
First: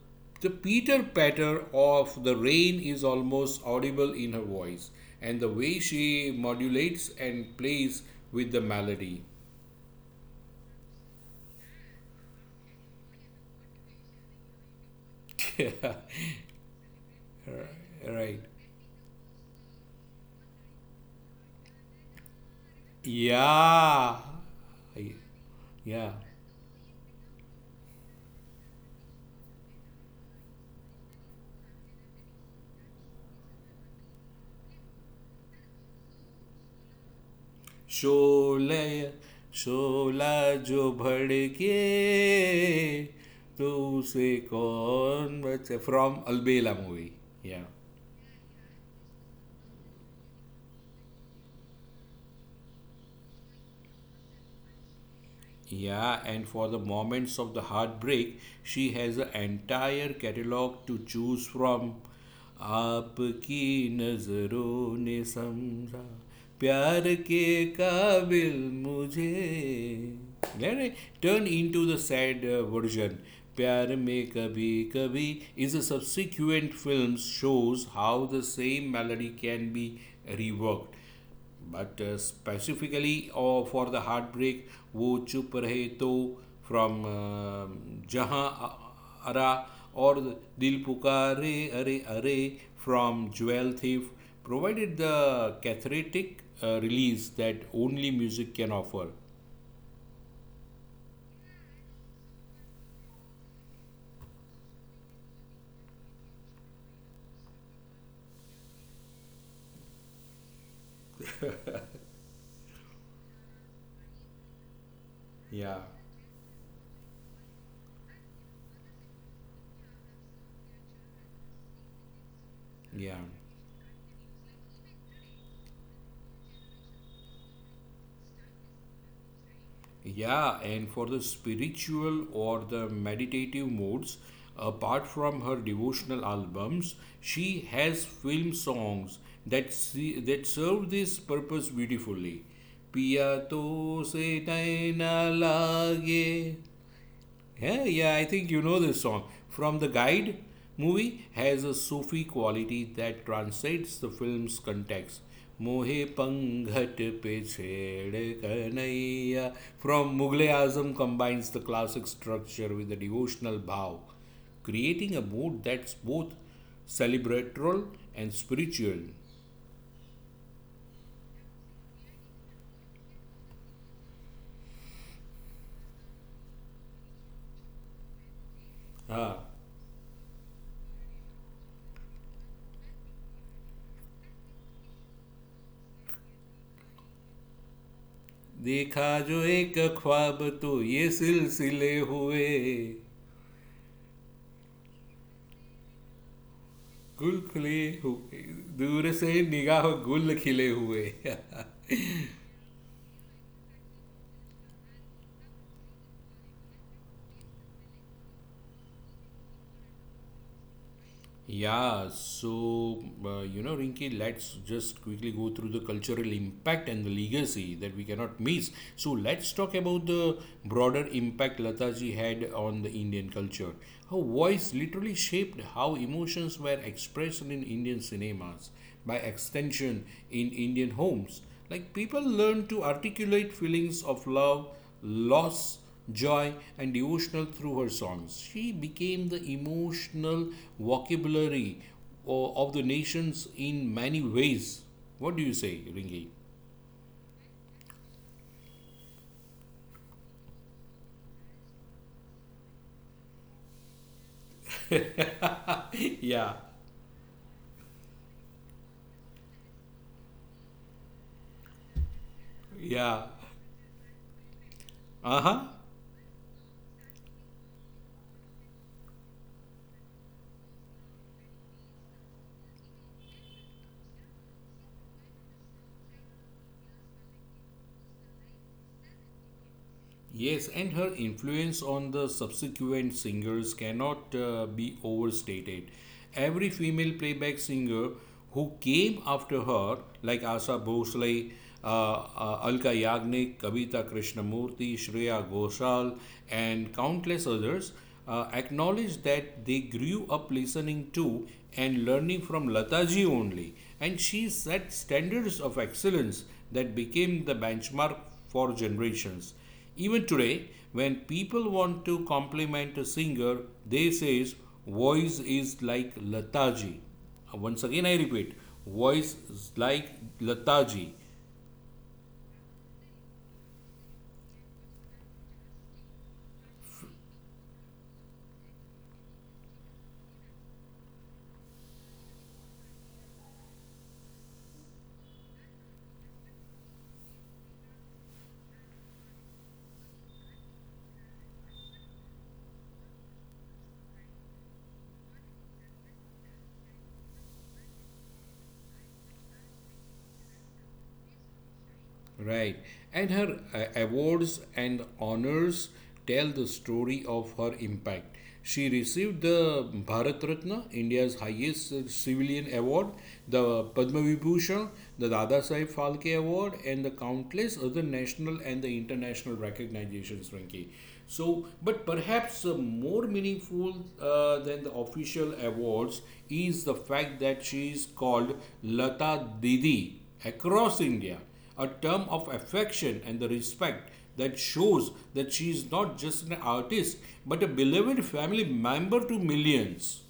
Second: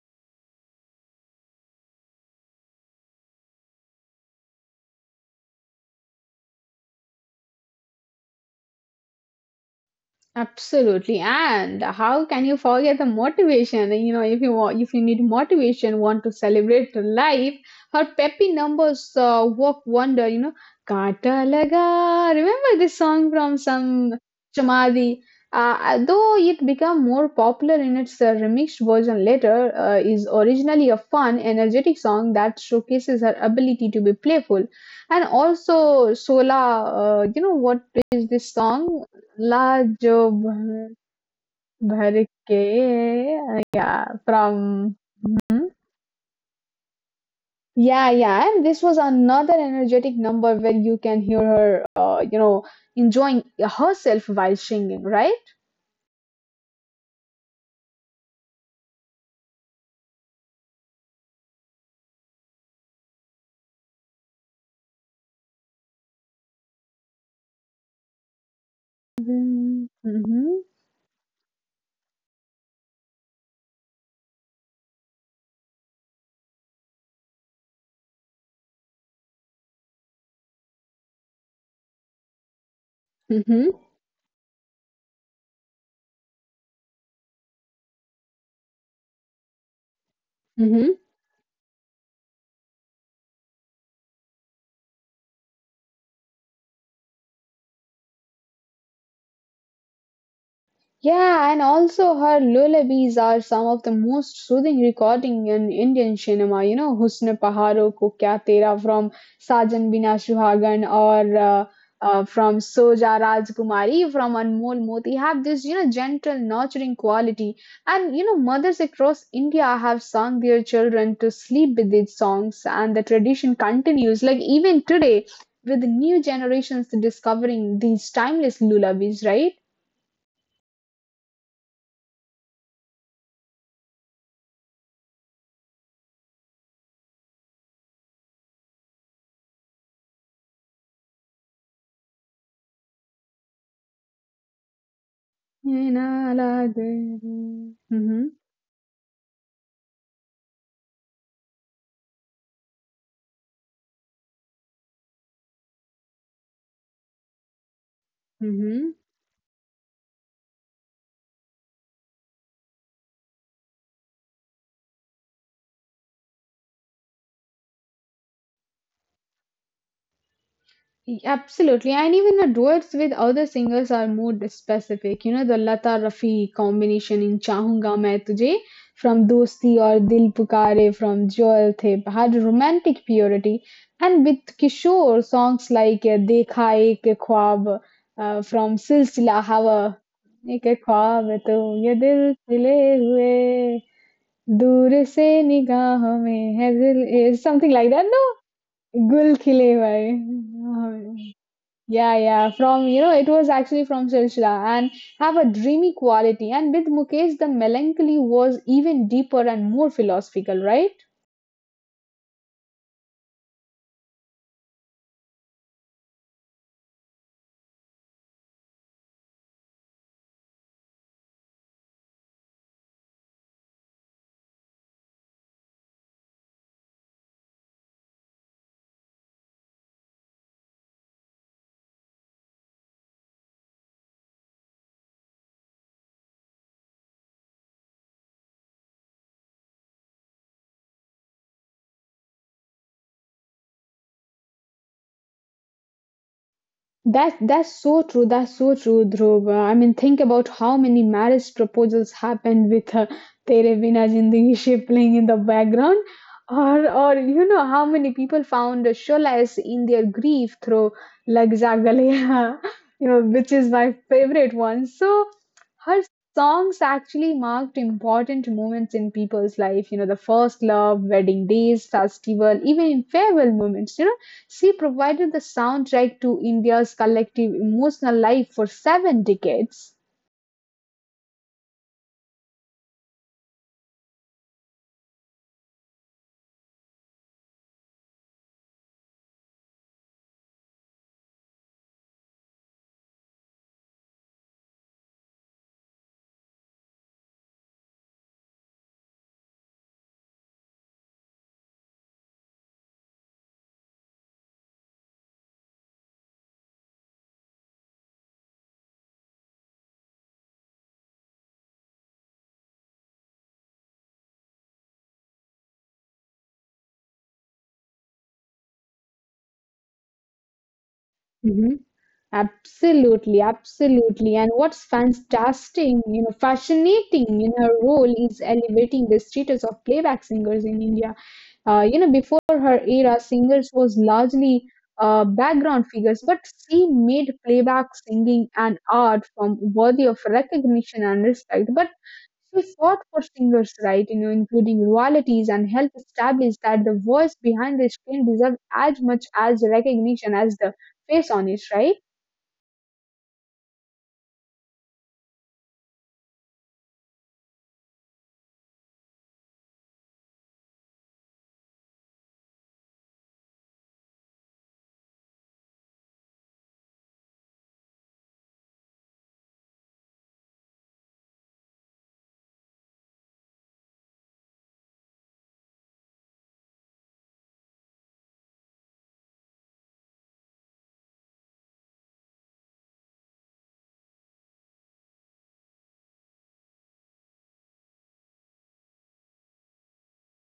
B: the pitter patter of the rain is almost audible in her voice, and the way she modulates and plays with the melody.
A: Absolutely. And how can you forget the motivation? You know, if you want, if you need motivation, want to celebrate life, her
B: Right.
A: peppy numbers uh, work wonder. You know, Kata Laga. Remember this song from some
B: Yeah.
A: chamadi. Uh,
B: Yeah.
A: though it became more popular in its uh, remixed version later, uh, is originally a fun, energetic song that showcases her ability to be playful. And also, Sola, uh, you know what is this
B: Sholay
A: song? ला जो
B: शोला
A: भर
B: जो भड़के
A: भर के
B: तो
A: yeah
B: उसे
A: from
B: कौन
A: hmm?
B: बचे फ्रॉम अलबेला मूवी या.
A: Yeah, yeah, and this was another energetic number where you can hear her uh, you know enjoying herself while singing, right?
B: Yeah, and for the moments of the heartbreak, she has an entire catalog to choose from. आपकी नजरों ने समझा प्यार के काबिल
A: Mm-hmm.
B: मुझे.
A: Mm-hmm.
B: Then turn into the sad uh, version. प्यार में कभी कभी is a subsequent film shows how the same melody can be reworked. But specifically or
A: Mm-hmm.
B: for the heartbreak, वो चुप रहे तो from जहाँ आ रहा और दिल
A: Mm-hmm.
B: पुकारे अरे अरे from jewel थे provided the cathartic release that only music can offer.
A: Yeah, and also her lullabies are some of the most soothing recording in Indian cinema. You know, Husn Paharon Ko Kya Tera from Sajan Bina Suhagan or uh, uh, from Soja Rajkumari from Anmol Moti have this, you know,
B: Yeah,
A: gentle, nurturing quality. And, you know, mothers across India have sung their children to sleep with these songs, and the
B: yeah.
A: tradition continues, like even today, with new generations discovering these timeless lullabies, right?
B: Yeah, and for the spiritual or the meditative modes, apart from her devotional albums, she has film songs that see, that serve this purpose beautifully. पिया se से नैना
A: And all
B: लागे.
A: are there.
B: Yeah,
A: Mhm,
B: yeah, I think you know this song. From the Guide movie has a Sufi quality that translates the film's context. Mohe Panghat Pe Chhed
A: mhm.
B: Kanaiya from Mughal Azam combines the classic structure with the devotional bhav, creating a mood that's both celebratory and spiritual.
A: E- Absolutely. And even the duets with other singers are more specific. You know, the Lata Rafi combination in Chahunga Main Tujhe from
B: हाँ
A: Dosti or Dil Pukare from Joel Thep had romantic purity. And with Kishore, songs like uh, Dekha Ek Khwab uh, from
B: देखा
A: Silsila
B: जो एक
A: Hawa,
B: ख्वाब
A: Ek
B: तो
A: Khwab
B: ये
A: Tu Ye
B: सिलसिले
A: Dil
B: हुए
A: Khile Hue. दूर से निगाहों में है दिल is
B: गुल
A: something like
B: खिले
A: that,
B: हुए
A: no?
B: दूर
A: Gul
B: से
A: khile
B: निगाह गुल खिले हुए.
A: hue. Yeah, yeah. From you know, it was actually from Silsila and have a dreamy quality. And with Mukesh, the melancholy was even deeper and more philosophical, right?
B: Yeah, so uh, you know, Rinky, let's just quickly go through the cultural impact and the legacy that we cannot miss. So let's talk about the broader impact Lataji had on the Indian culture. Her voice literally shaped how emotions were expressed in Indian cinemas, by extension, in Indian homes. Like people learn to articulate feelings of love, loss, joy, and devotional through her songs. She became the emotional vocabulary o- of the nations in many ways. What do you say, Ringi?
A: That's that's so true. That's so true, Dhruv. Uh, I mean, think about how many marriage proposals happened with uh, "Tere Bina Zindagi" she playing in the background,
B: Yeah.
A: or or you know how many people found solace in their grief through "Lag Ja Galeya," you know,
B: Yeah.
A: which is my favorite one. So
B: Uh huh.
A: her songs actually marked important moments in people's life. You know, the first love, wedding days, festival, even in farewell moments. You know she provided the soundtrack to India's collective emotional life for seven decades.
B: Yes, and her influence on the subsequent singers cannot uh, be overstated. Every female playback singer who came after her, like Asha Bhosle, uh, uh, Alka Yagnik, Kavita Krishnamurti, Shreya Ghoshal, and countless others, uh, acknowledged that they grew up listening to and learning from Lataji only. And she set standards of excellence that became the benchmark for generations. Even today, when people want to compliment a singer, they says voice is like Lataji. Uh, Once again, I repeat, voice is like Lataji.
A: Hmm. Absolutely, absolutely. And what's fantastic, you know, fascinating in her role is elevating the status of playback singers in India. Uh, you know, before her era, singers was largely uh, background figures, but she made playback singing an art form worthy of recognition and respect. But she fought for singers' rights, you know, including royalties, and helped establish that the voice behind the screen deserved as much as recognition as the face on it, right?
B: Right. And her uh, awards and honors tell the story of her impact. She received the Bharat Ratna, India's highest uh, civilian award, the Padma Vibhushan, the Dada Saheb Phalke Award, and the countless other national and the international recognitions, Frankie. So, but perhaps uh, more meaningful uh, than the official awards is the fact that she is called Lata Didi across India, a term of affection and the respect that shows that she is not just an artist but a beloved family member to millions.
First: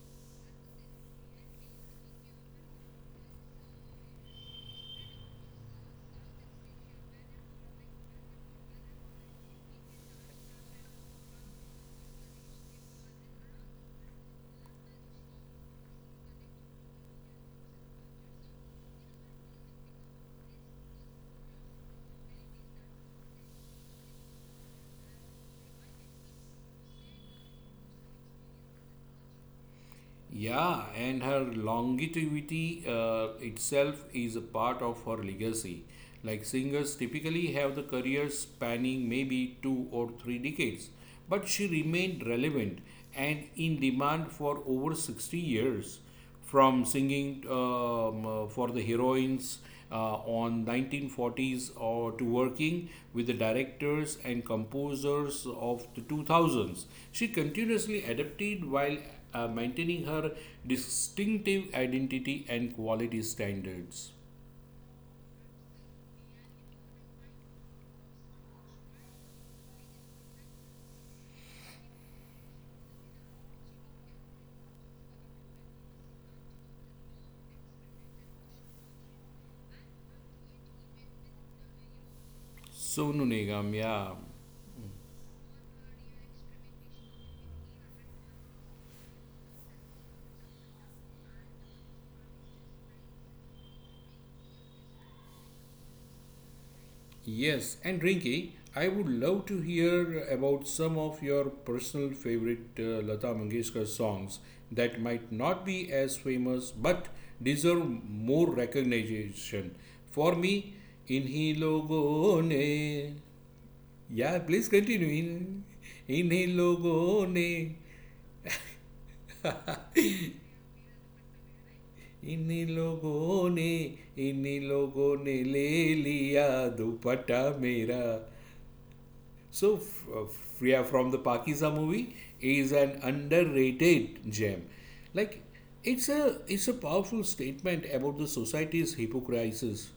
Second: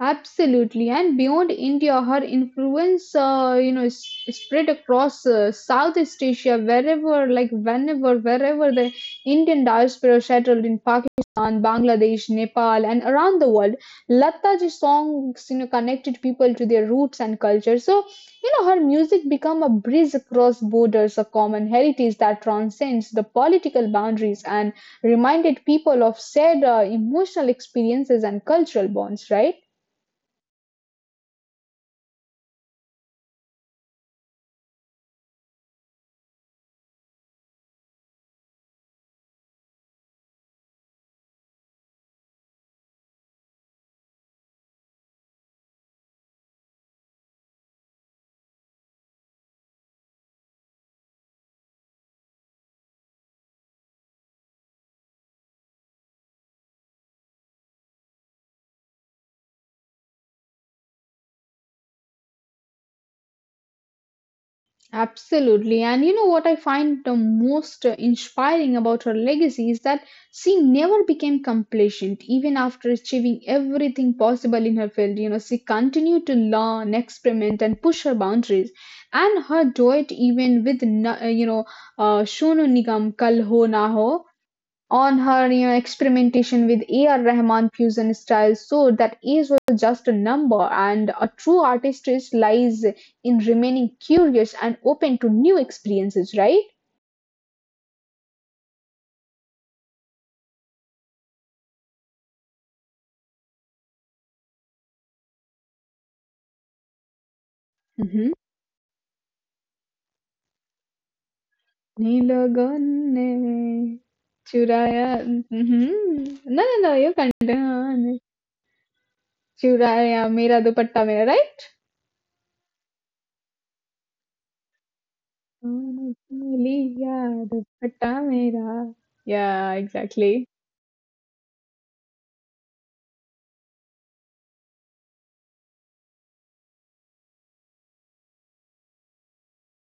A: Absolutely, and beyond India, her influence, uh, you know, is is spread across uh, Southeast Asia, wherever, like whenever, wherever the Indian diaspora settled in Pakistan, Bangladesh, Nepal, and around the world, Lata's songs, you know, connected people to their roots and culture. So, you know, her music became a bridge across borders, a common heritage that transcends the political boundaries and reminded people of shared uh, emotional experiences and cultural bonds. Right?
B: Yeah, and her longevity uh, itself is a part of her legacy. Like singers typically have the careers spanning maybe two or three decades, but she remained relevant and in demand for over sixty years, from singing um, uh, for the heroines uh, on nineteen forties or to working with the directors and composers of the two thousands. She continuously adapted while uh, maintaining her distinctive identity and quality standards.
A: Absolutely. And you know what I find the most uh, inspiring about her legacy is that she never became complacent, even after achieving everything possible in her field. You know, she continued to learn, experiment, and push her boundaries. And her duet, even with, Na- uh, you know, uh, Shono
B: Sonu
A: Nigam Kal
B: Nigam,
A: Ho Na
B: yeah.
A: Ho, on her you know experimentation with A R. Rahman fusion styles so that age was just a number and a true artistry lies in remaining curious and open to new experiences, right?
B: Yes, and Rinki, I would love to hear about some of your personal favorite uh, Lata Mangeshkar songs that might not be as famous but deserve
A: Mm-hmm.
B: more recognition. For me, Inhi
A: Ne
B: Logo
A: logon
B: Ne.
A: ne
B: Yeah, please
A: churaya.
B: continue.
A: Mm-hmm.
B: Inhi
A: No, no, no. You
B: Logo
A: can't.
B: Ne.
A: "Ne Churaya, mera dupatta mera, right?
B: इन्हीं लोगों ने इन्हीं लोगों ने ले लिया
A: "तूने लिया
B: दुपट्टा मेरा.
A: dupatta, मेरा." Yeah,
B: So, f- uh,
A: exactly.
B: Freya from the Pakiza movie is an underrated gem. Like, it's a it's a powerful statement about the society's hypocrisies,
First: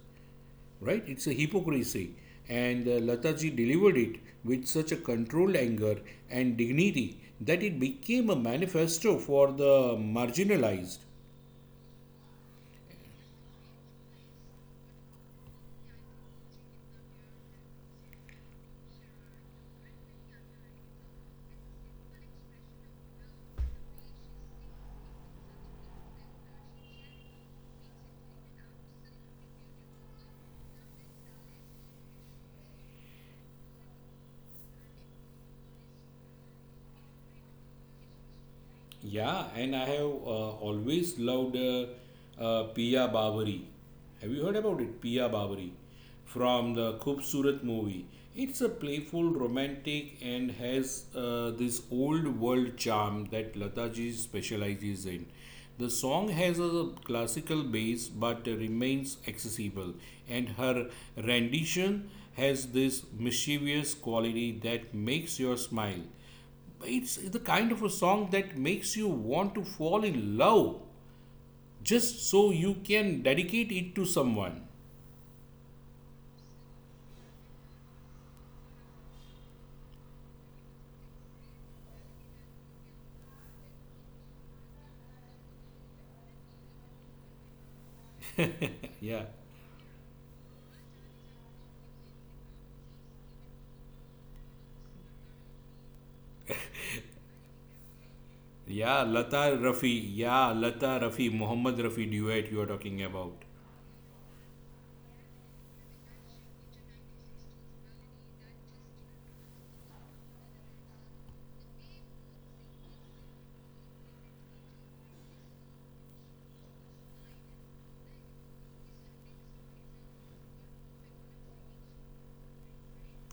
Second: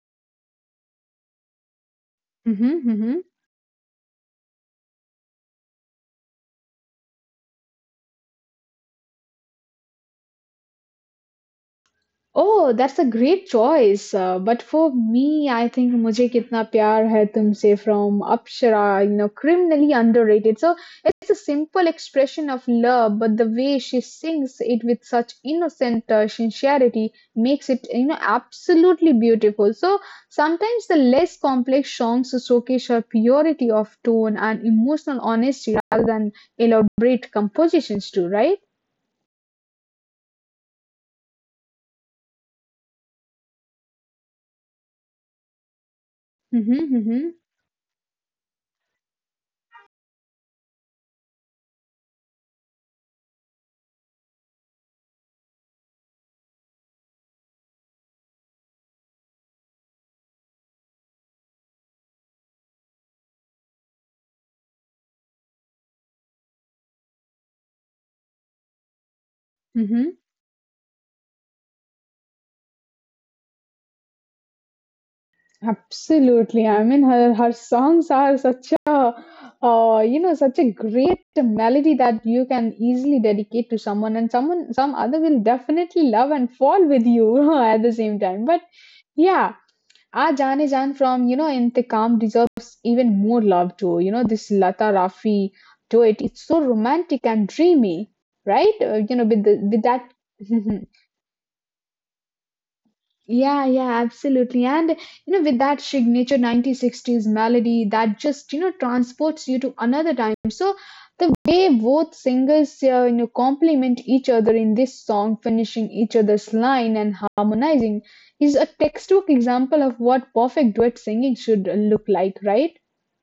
B: right? It's a hypocrisy,
A: Mm-hmm,
B: and uh,
A: mm-hmm.
B: Lataji delivered it with such a controlled anger and dignity that it became a manifesto for the marginalized.
A: Oh, that's a great choice. Uh, but for me, I think "Mujhe Kitna Pyar Hai Tumse" from Apsara, you know, criminally underrated. So it's a simple expression of love, but the way she sings it with such innocent uh, sincerity makes it, you know, absolutely beautiful. So sometimes the less complex songs showcase her purity of tone and emotional honesty rather than elaborate compositions too, right?
B: Yeah, and I have uh, always loved uh, uh, Pia Bawari. Have you heard about it? Pia Bawari from
A: Hmm,
B: the
A: hmm,
B: Khubsurat movie. It's a playful, romantic, and has uh, this old world charm that Lataji specializes in. The song has a classical bass but remains accessible, and her rendition has this mischievous quality that makes you smile. It's the kind of a song that makes you want to fall
A: hmm.
B: in love just so you can dedicate it to someone.
A: Absolutely. I mean, her her songs are such a uh, you know such a great melody that you can easily dedicate to someone, and someone some other will definitely love and fall with you at the same time. But
B: Yeah.
A: yeah, Aa Jaane Jaan from you know Intikam deserves even more love too. You know this Lata Rafi duet. It's so romantic and dreamy, right?
B: Yeah,
A: Uh, you know with
B: Lata
A: the, with
B: Rafi.
A: that.
B: Yeah, Lata Rafi, Muhammad Rafi duet you are talking about.
A: Yeah, yeah, absolutely. And you know, with that signature nineteen sixties melody that just, you know, transports you to another time. So the way both singers, uh, you know, complement each other in this song, finishing each other's line and harmonizing is a textbook example of what perfect duet singing should look like, right?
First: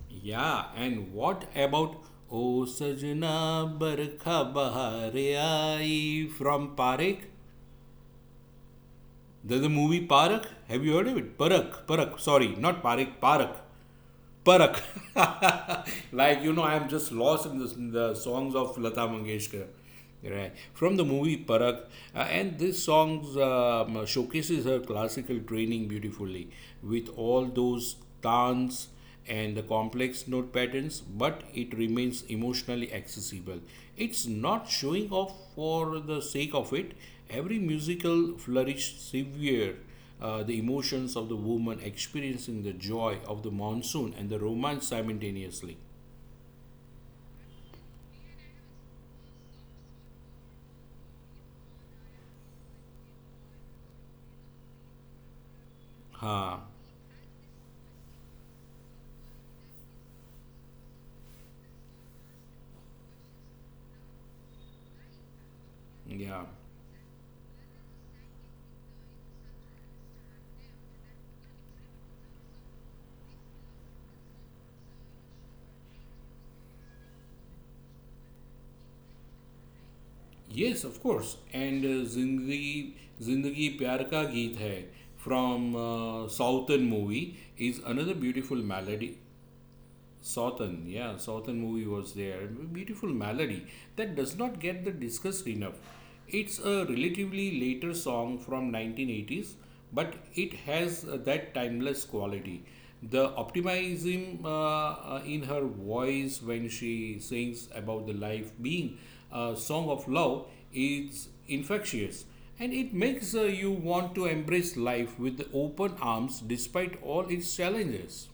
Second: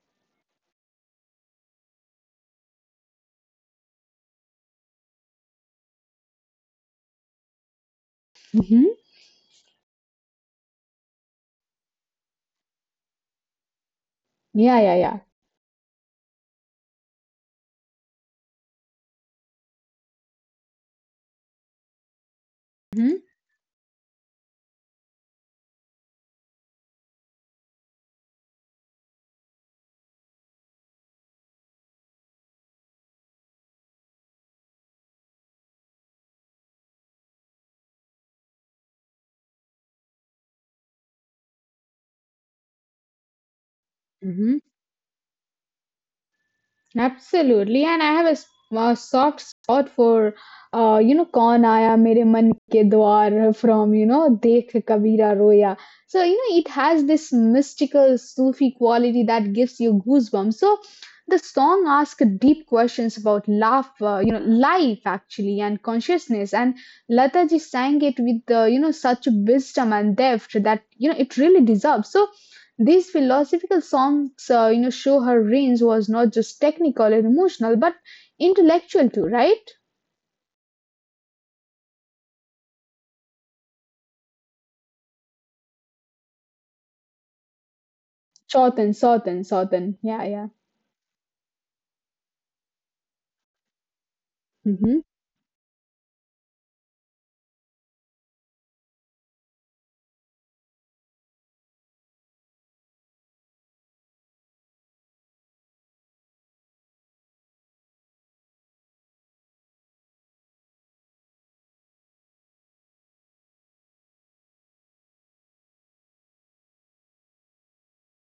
B: Yeah, and what about O Sajna Barkha Bahar Aayi from Parak?
A: Hmm.
B: There's a movie Parak. Have you heard of it? Parak, Parak. Sorry, not Parak, Parak. Parak,
A: Yeah, yeah, yeah.
B: like you know, I'm just lost in, this, in the songs of Lata Mangeshkar, right? From the movie Parak, uh, and this
A: Hmm.
B: song um, showcases her classical training beautifully, with all those dance and the complex note patterns. But it remains emotionally accessible. It's not showing off for the sake of it. Every musical flourish severe uh, the emotions of the woman experiencing the joy of the monsoon and the
A: Mhm.
B: romance simultaneously.
A: Absolutely, and I have a, s- a soft spot for, uh, you know, कौन आया Mere Man के Dwar, from, you know, Dekh Kabira Roya. So, you know, it
B: हाँ
A: has this mystical Sufi quality that gives you goosebumps. So, the song asks deep questions about love, uh, you know, life actually, and
B: या
A: consciousness. And Lata ji sang it with, uh, you know, such wisdom and depth that, you know, it really deserves. So, these philosophical songs, uh, you know, show her range was not just technical and emotional, but intellectual too, right?
B: Yes of course and जिंदगी जिंदगी प्यार का गीत है from southern movie is another beautiful
A: Shorten,
B: melody.
A: shorten, shorten. Yeah, yeah.
B: Southern, yeah, Southern movie was there. Beautiful melody that does not get the
A: Mhm.
B: discussed enough. It's a relatively later song from nineteen eighties, but it has uh, that timeless quality. The optimism uh, uh, in her voice when she sings about the life being a song of love is infectious, and it makes uh, you want to embrace life with open arms despite all its challenges.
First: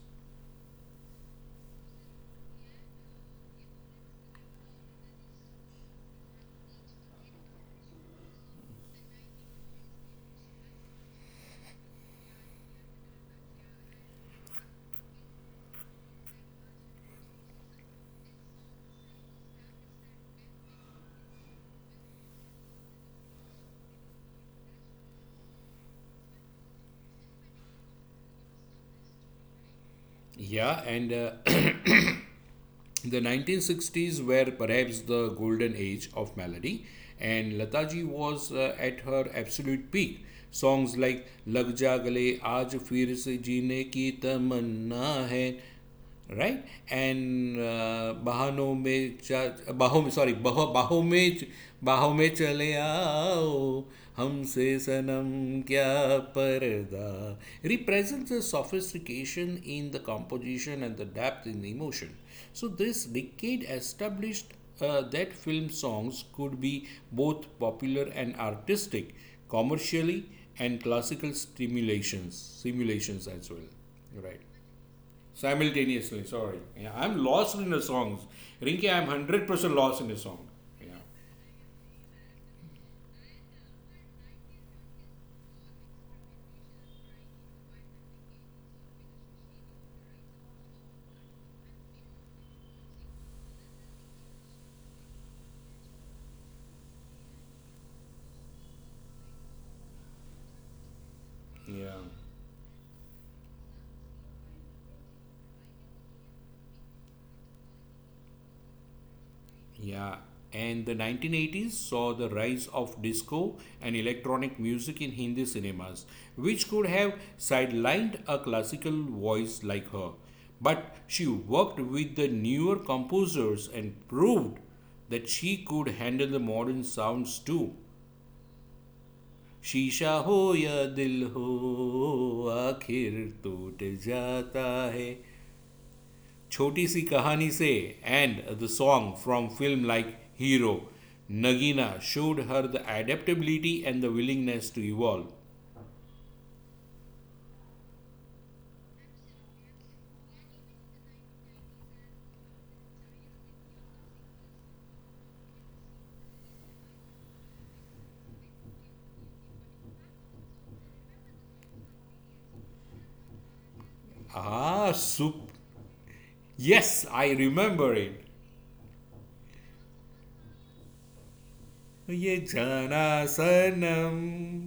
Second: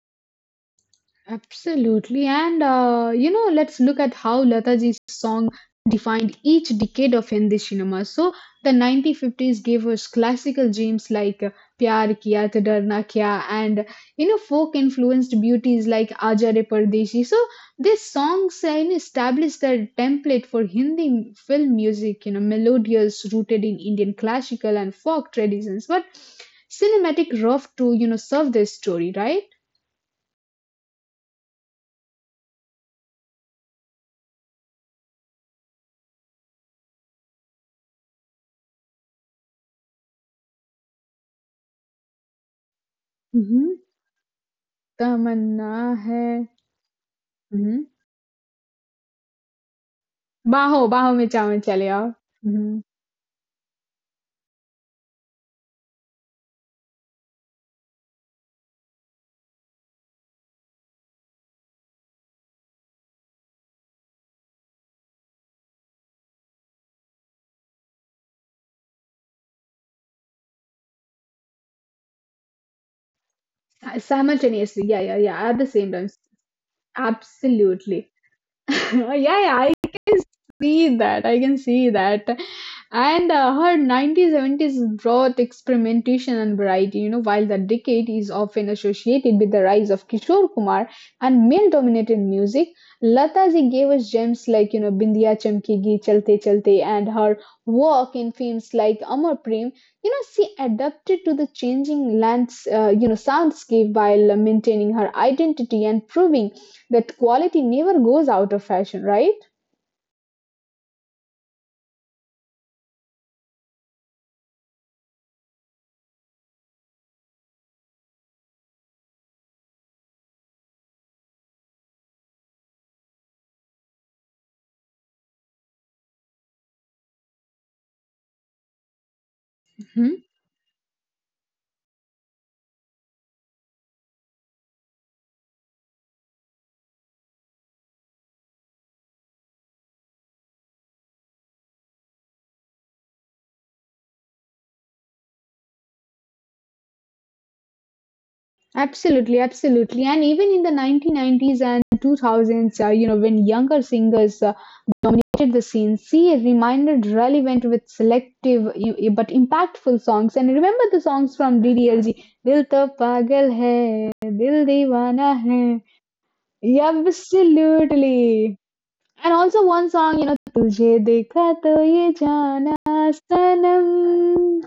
A: Absolutely. And, uh, you know, let's look at how Lataji's song defined each decade of Hindi cinema. So the nineteen fifties gave us classical gems like uh, Pyar Kiya Te Darna Kya and, you know, folk influenced beauties like Aaja Re Pardeshi. So these songs, uh, you know, established their template for Hindi film music, you know, melodious, rooted in Indian classical and folk traditions, but cinematic rough to, you know, serve this story, right?
B: Yeah, and uh, The nineteen sixties were perhaps the golden age of melody, and Lataji was uh, at her absolute peak. Songs like Lag Ja Gale, Aaj Fir Se Jeene Ki Tamanna Hai,
A: तमन्ना है
B: right? And
A: hmm,
B: uh, Bahano Mein Cha, Baho Me," sorry, Baho,
A: बाहो
B: Baho
A: बाहो में
B: Me,"
A: चावन चले आओ
B: Baho Me Chale
A: hmm,
B: Aao, Humse Sanam Kya Parda represents the sophistication in the composition and the depth in the emotion. So, this decade established uh, that film songs could be both popular and artistic, commercially and classical stimulations, simulations as well. Right.
A: simultaneously, yeah, yeah, yeah, at the same time.
B: Simultaneously, sorry. Yeah, I'm lost in the
A: Absolutely.
B: songs. Rinky,
A: Yeah,
B: I'm
A: yeah.
B: one hundred percent lost in the song.
A: See
B: Yeah.
A: that. I can see that. And uh, her nineteen seventies brought experimentation and variety, you know, while the decade is often associated with the rise of Kishore Kumar and male dominated music. Lataji gave us gems like, you know, Bindiya Chamkegi, Chalte Chalte, and her work in films like Amar Prem. You know, she adapted to the
B: Yeah.
A: changing lands, uh, you know, soundscape, while maintaining her identity and proving that quality never goes out of fashion, right?
B: Yeah, and the nineteen eighties saw the rise of disco and electronic music in Hindi cinemas, which could have sidelined a classical voice like her. But she worked with the newer composers and proved that she could handle the modern sounds too. शीशा हो या दिल हो आखिर टूट जाता है Choti Si Kahani Se and the song from film like Hero, Nagina showed her the adaptability and the willingness to evolve.
A: Absolutely, absolutely. And even in the nineteen nineties and two thousands, uh, you know, when younger singers uh, dominated the scene, she reminded relevant with selective y- y- but impactful songs. And remember the songs from D D L G, Dil to pagal hai, dil
B: Ah,
A: deewana
B: soup.
A: hai. Yeah,
B: Yes, I remember it.
A: absolutely. And also one song, you know, Tujhe Dekha To Ye
B: ये
A: Jana
B: जाना सनम
A: Sanam,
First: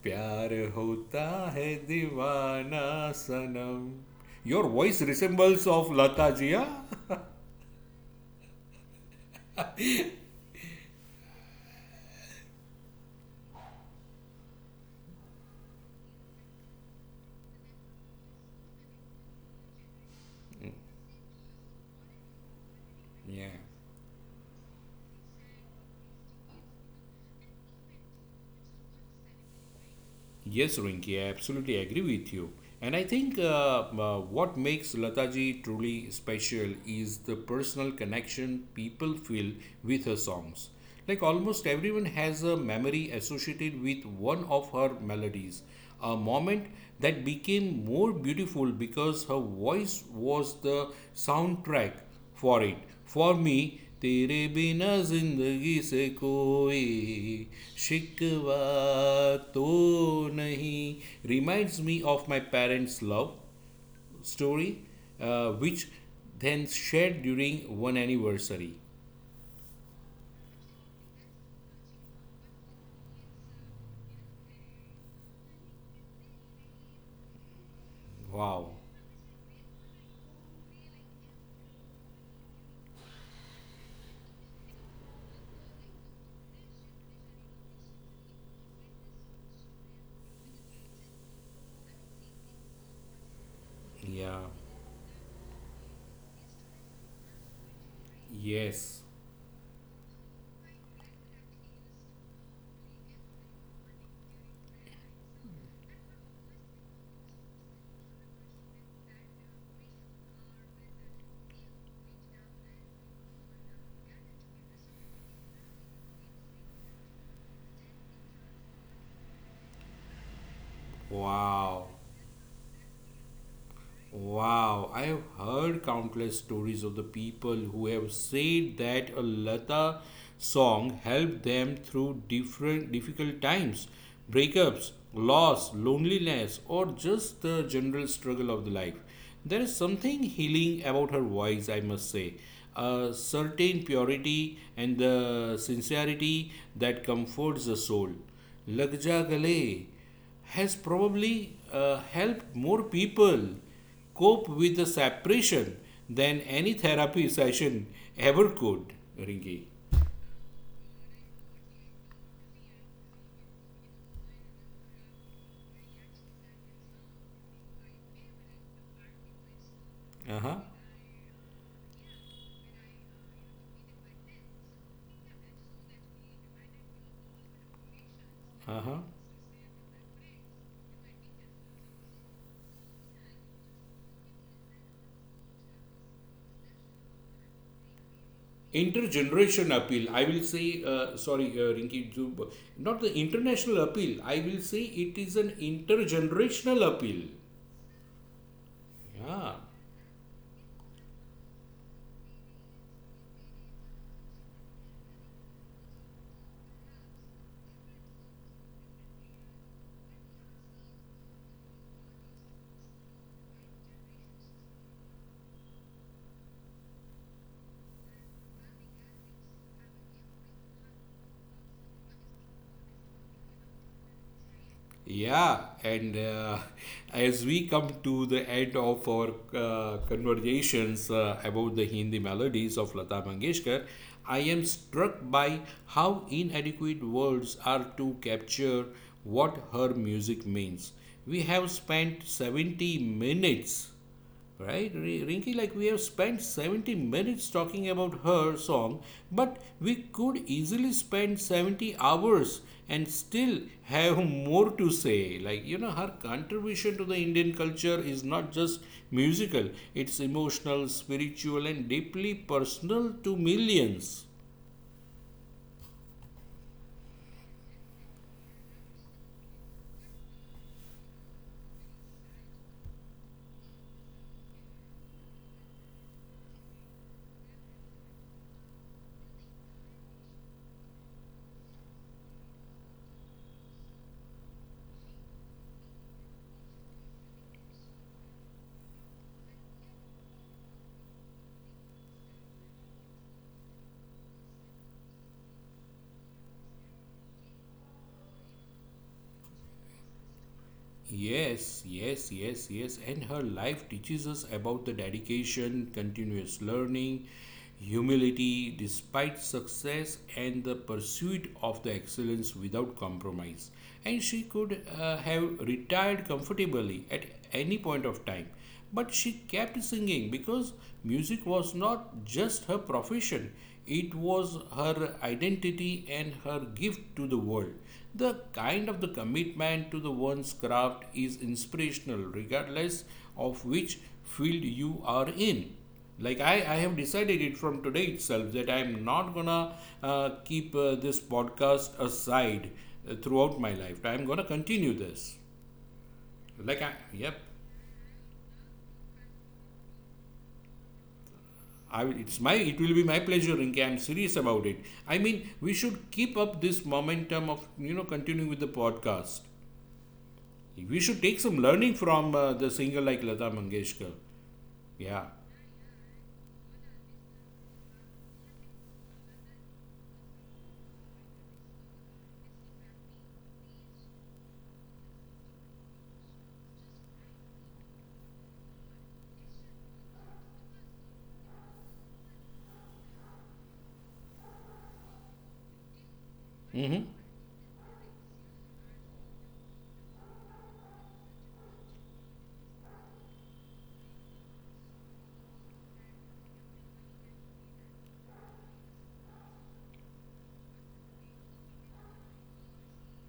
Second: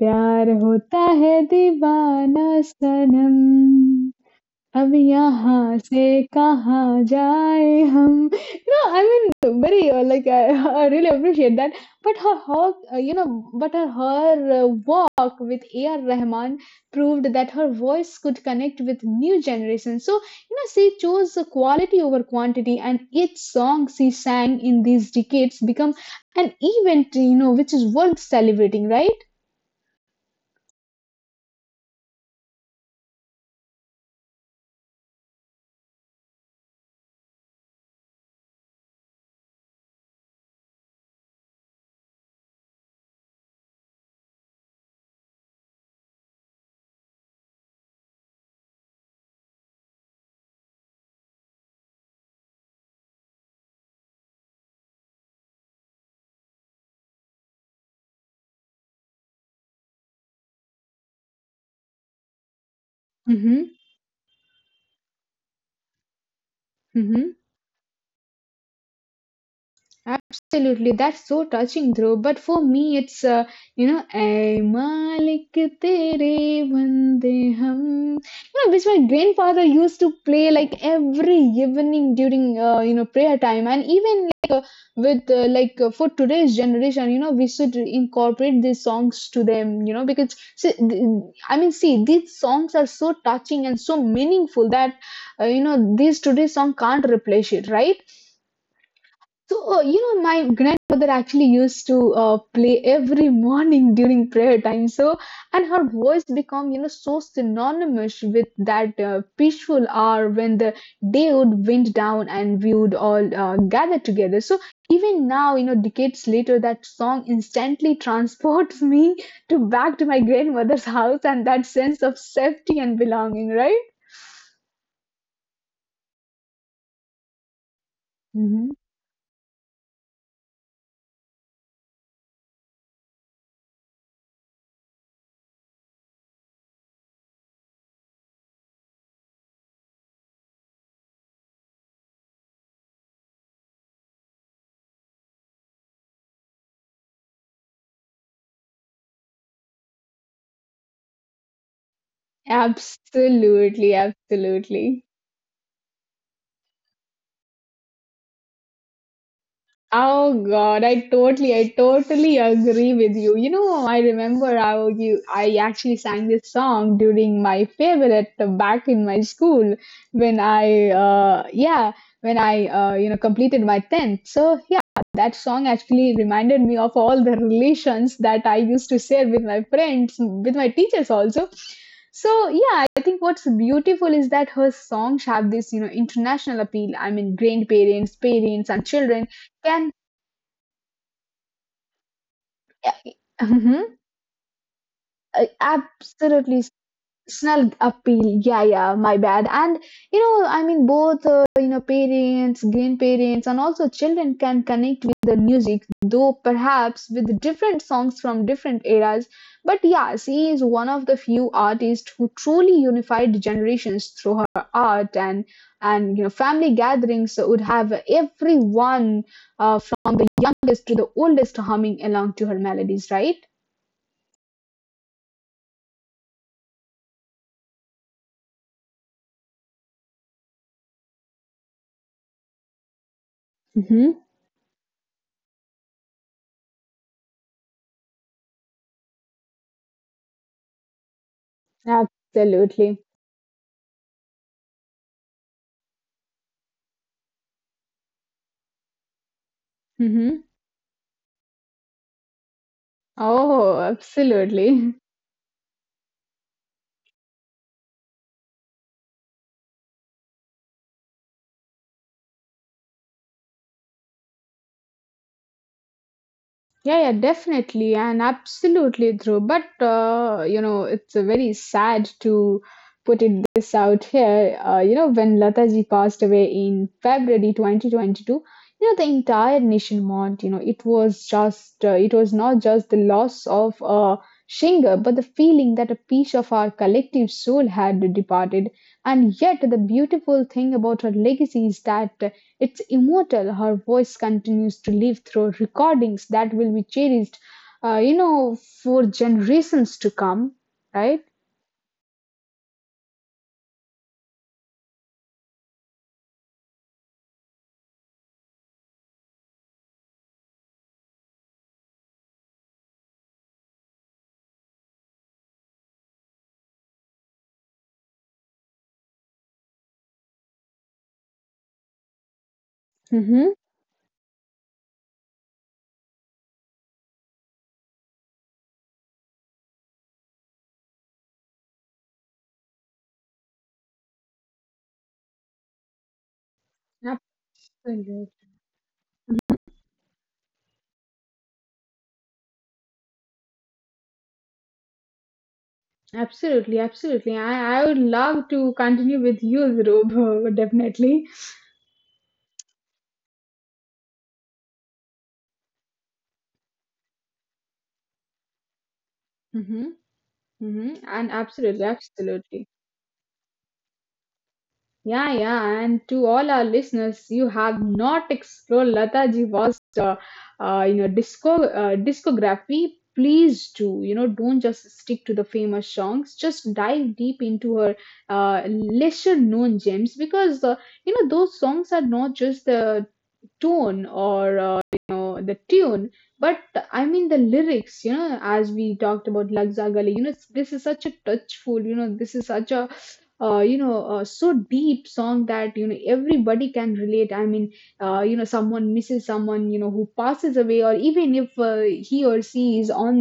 A: प्यार
B: प्यार
A: Hota
B: होता
A: Hai
B: है
A: Deewana
B: दीवाना सनम.
A: Sanam.
B: Your
A: अब
B: voice resembles
A: यहाँ
B: of
A: से
B: Lata Jiya.
A: कहाँ जाए हम? You know, I mean, very uh, like I, I really appreciate that. But her, her uh, you know, but her, her uh, walk with A R. Rahman proved that her voice could connect with new generations. So you know, she chose the quality over quantity, and each
B: Yeah.
A: song she sang in these decades become an event. You know, which is worth celebrating, right?
B: Yes, Rinki, I absolutely agree with you. And I think uh, uh, what makes Lataji truly special is the personal connection people feel with her songs. Like almost everyone has a memory associated with one of her melodies, a moment that became more beautiful because her voice was the soundtrack for it. For me, तेरे बिना जिंदगी से कोई शिकवा तो नहीं reminds me of my parents' love
A: Mm-hmm.
B: story, uh, which then shared during one anniversary.
A: Absolutely, that's so touching, Dhruv. But for me, it's uh, you know, "Ay Malik Tere Bande Hum," you know,
B: Wow.
A: which my grandfather used to play like every evening during, uh, you know, prayer time, and even with uh, like uh, for today's generation, you know, we should incorporate these songs to them, you know, because see, th- I mean, see, these songs are so touching and so
B: Yeah.
A: meaningful that, uh, you know, these today's song can't replace it, right?
B: Yes.
A: So, uh, you know, my grandmother actually used to uh, play every morning during prayer time. So, and her voice become, you know, so synonymous with that uh, peaceful hour when the day would wind down and we would all uh, gather together. So even now, you know, decades later, that song instantly transports me to back to my grandmother's house and that
B: Wow.
A: sense of safety and belonging, right?
B: Wow, I have heard countless stories of the people who have
A: Mhm.
B: said that a Lata song helped them through different difficult times, breakups, loss, loneliness, or just the general struggle of the life. There is something healing about her voice, I must say. A certain purity and the sincerity that comforts the soul. Lag ja gale has probably uh, helped more people
A: Absolutely,
B: cope with the
A: absolutely.
B: separation than any therapy session ever could, Rinki.
A: Oh God, I totally, I totally agree with you. You know, I remember how you, I actually sang this song during my favorite back in my school when
B: Uh-huh.
A: I, uh, yeah, when I, uh, you know, completed my tenth. So yeah, that song actually reminded me of all the relations that I used to
B: Uh-huh.
A: share with my friends, with my teachers also. So yeah, I think what's beautiful is that her songs have this, you know, international appeal. I mean, grandparents, parents, and children
B: Intergeneration
A: can
B: appeal, I will say, uh, sorry, uh, Rinki, not the
A: yeah.
B: international
A: Mm-hmm.
B: appeal, I will say it is an
A: Absolutely.
B: intergenerational appeal.
A: Snug appeal. Yeah, yeah, my bad.
B: Yeah.
A: And, you know, I mean, both, uh, you know, parents, grandparents, and also children can connect with the music, though perhaps with different songs from different eras. But yeah, she is one of the few artists who truly unified generations through her art and, and you know, family gatherings would have everyone uh, from the youngest to the oldest humming along to her melodies, right?
B: Yeah, and uh, as we come to the end of our uh, conversations uh, about the Hindi melodies of Lata Mangeshkar,
A: Mm-hmm.
B: I am struck by how inadequate words are to capture what her music means. We have spent seventy
A: Absolutely.
B: minutes. Right, Ri- Rinki, like we have spent seventy minutes talking about her song, but we could
A: Hmm.
B: easily spend seventy hours and still
A: Oh,
B: have more to
A: absolutely.
B: say. Like, you know, her contribution to the Indian culture is not just musical, it's emotional, spiritual, and deeply personal to millions.
A: Yeah, yeah, definitely, and absolutely true. But uh, you know, it's uh, very sad to put it this out here. Uh, you know, when Lataji passed away in February twenty twenty-two, you know, the entire nation mourned. You know, it was just, uh, it was not just the loss of a singer, but the feeling that a piece of our collective soul had departed. And yet, the beautiful thing about her legacy is that. It's immortal. Her voice continues to live through recordings that will be cherished, uh, you know, for generations to come, right?
B: Yes, yes, yes, yes. And her life teaches us about the dedication, continuous learning, humility, despite success, and the pursuit of the excellence without compromise. And she could uh, have retired comfortably at any point of time. But she kept singing because music was not just her profession,
A: Hmm.
B: it was her identity and her gift to the world. The kind of the commitment to the one's craft is inspirational, regardless of which field you are in. Like, I, I have decided it from today
A: Absolutely,
B: itself that I'm not gonna uh, keep uh, this podcast aside uh, throughout my life, I'm gonna continue this.
A: absolutely,
B: Like, I, yep,
A: absolutely. I, I would love to continue with you, Dhruv, definitely.
B: I, it's my it will be my pleasure, Rinke. I'm serious about it. I mean, we should keep up this momentum of you know continuing with the podcast.
A: Mm-hmm, mm-hmm,
B: We should
A: and
B: take some
A: absolutely,
B: learning from uh,
A: absolutely.
B: the singer like Lata Mangeshkar. Yeah.
A: Yeah, yeah, and to all our listeners, you have not explored Lataji was, uh, uh, you know, disco uh, discography. Please do, you know, don't just stick to the famous songs. Just dive deep into her uh, lesser known gems because, uh, you know those songs are not just the tone or, uh, you know, the tune, but
B: Mm-hmm.
A: I mean the lyrics, you know, as we talked about lagza lagzagali, you know, this is such a touchful, you know, this is such a uh, you know uh, so deep song, that you know everybody can relate. I mean, uh, you know, someone misses someone, you know, who passes away, or even if uh, he or she is on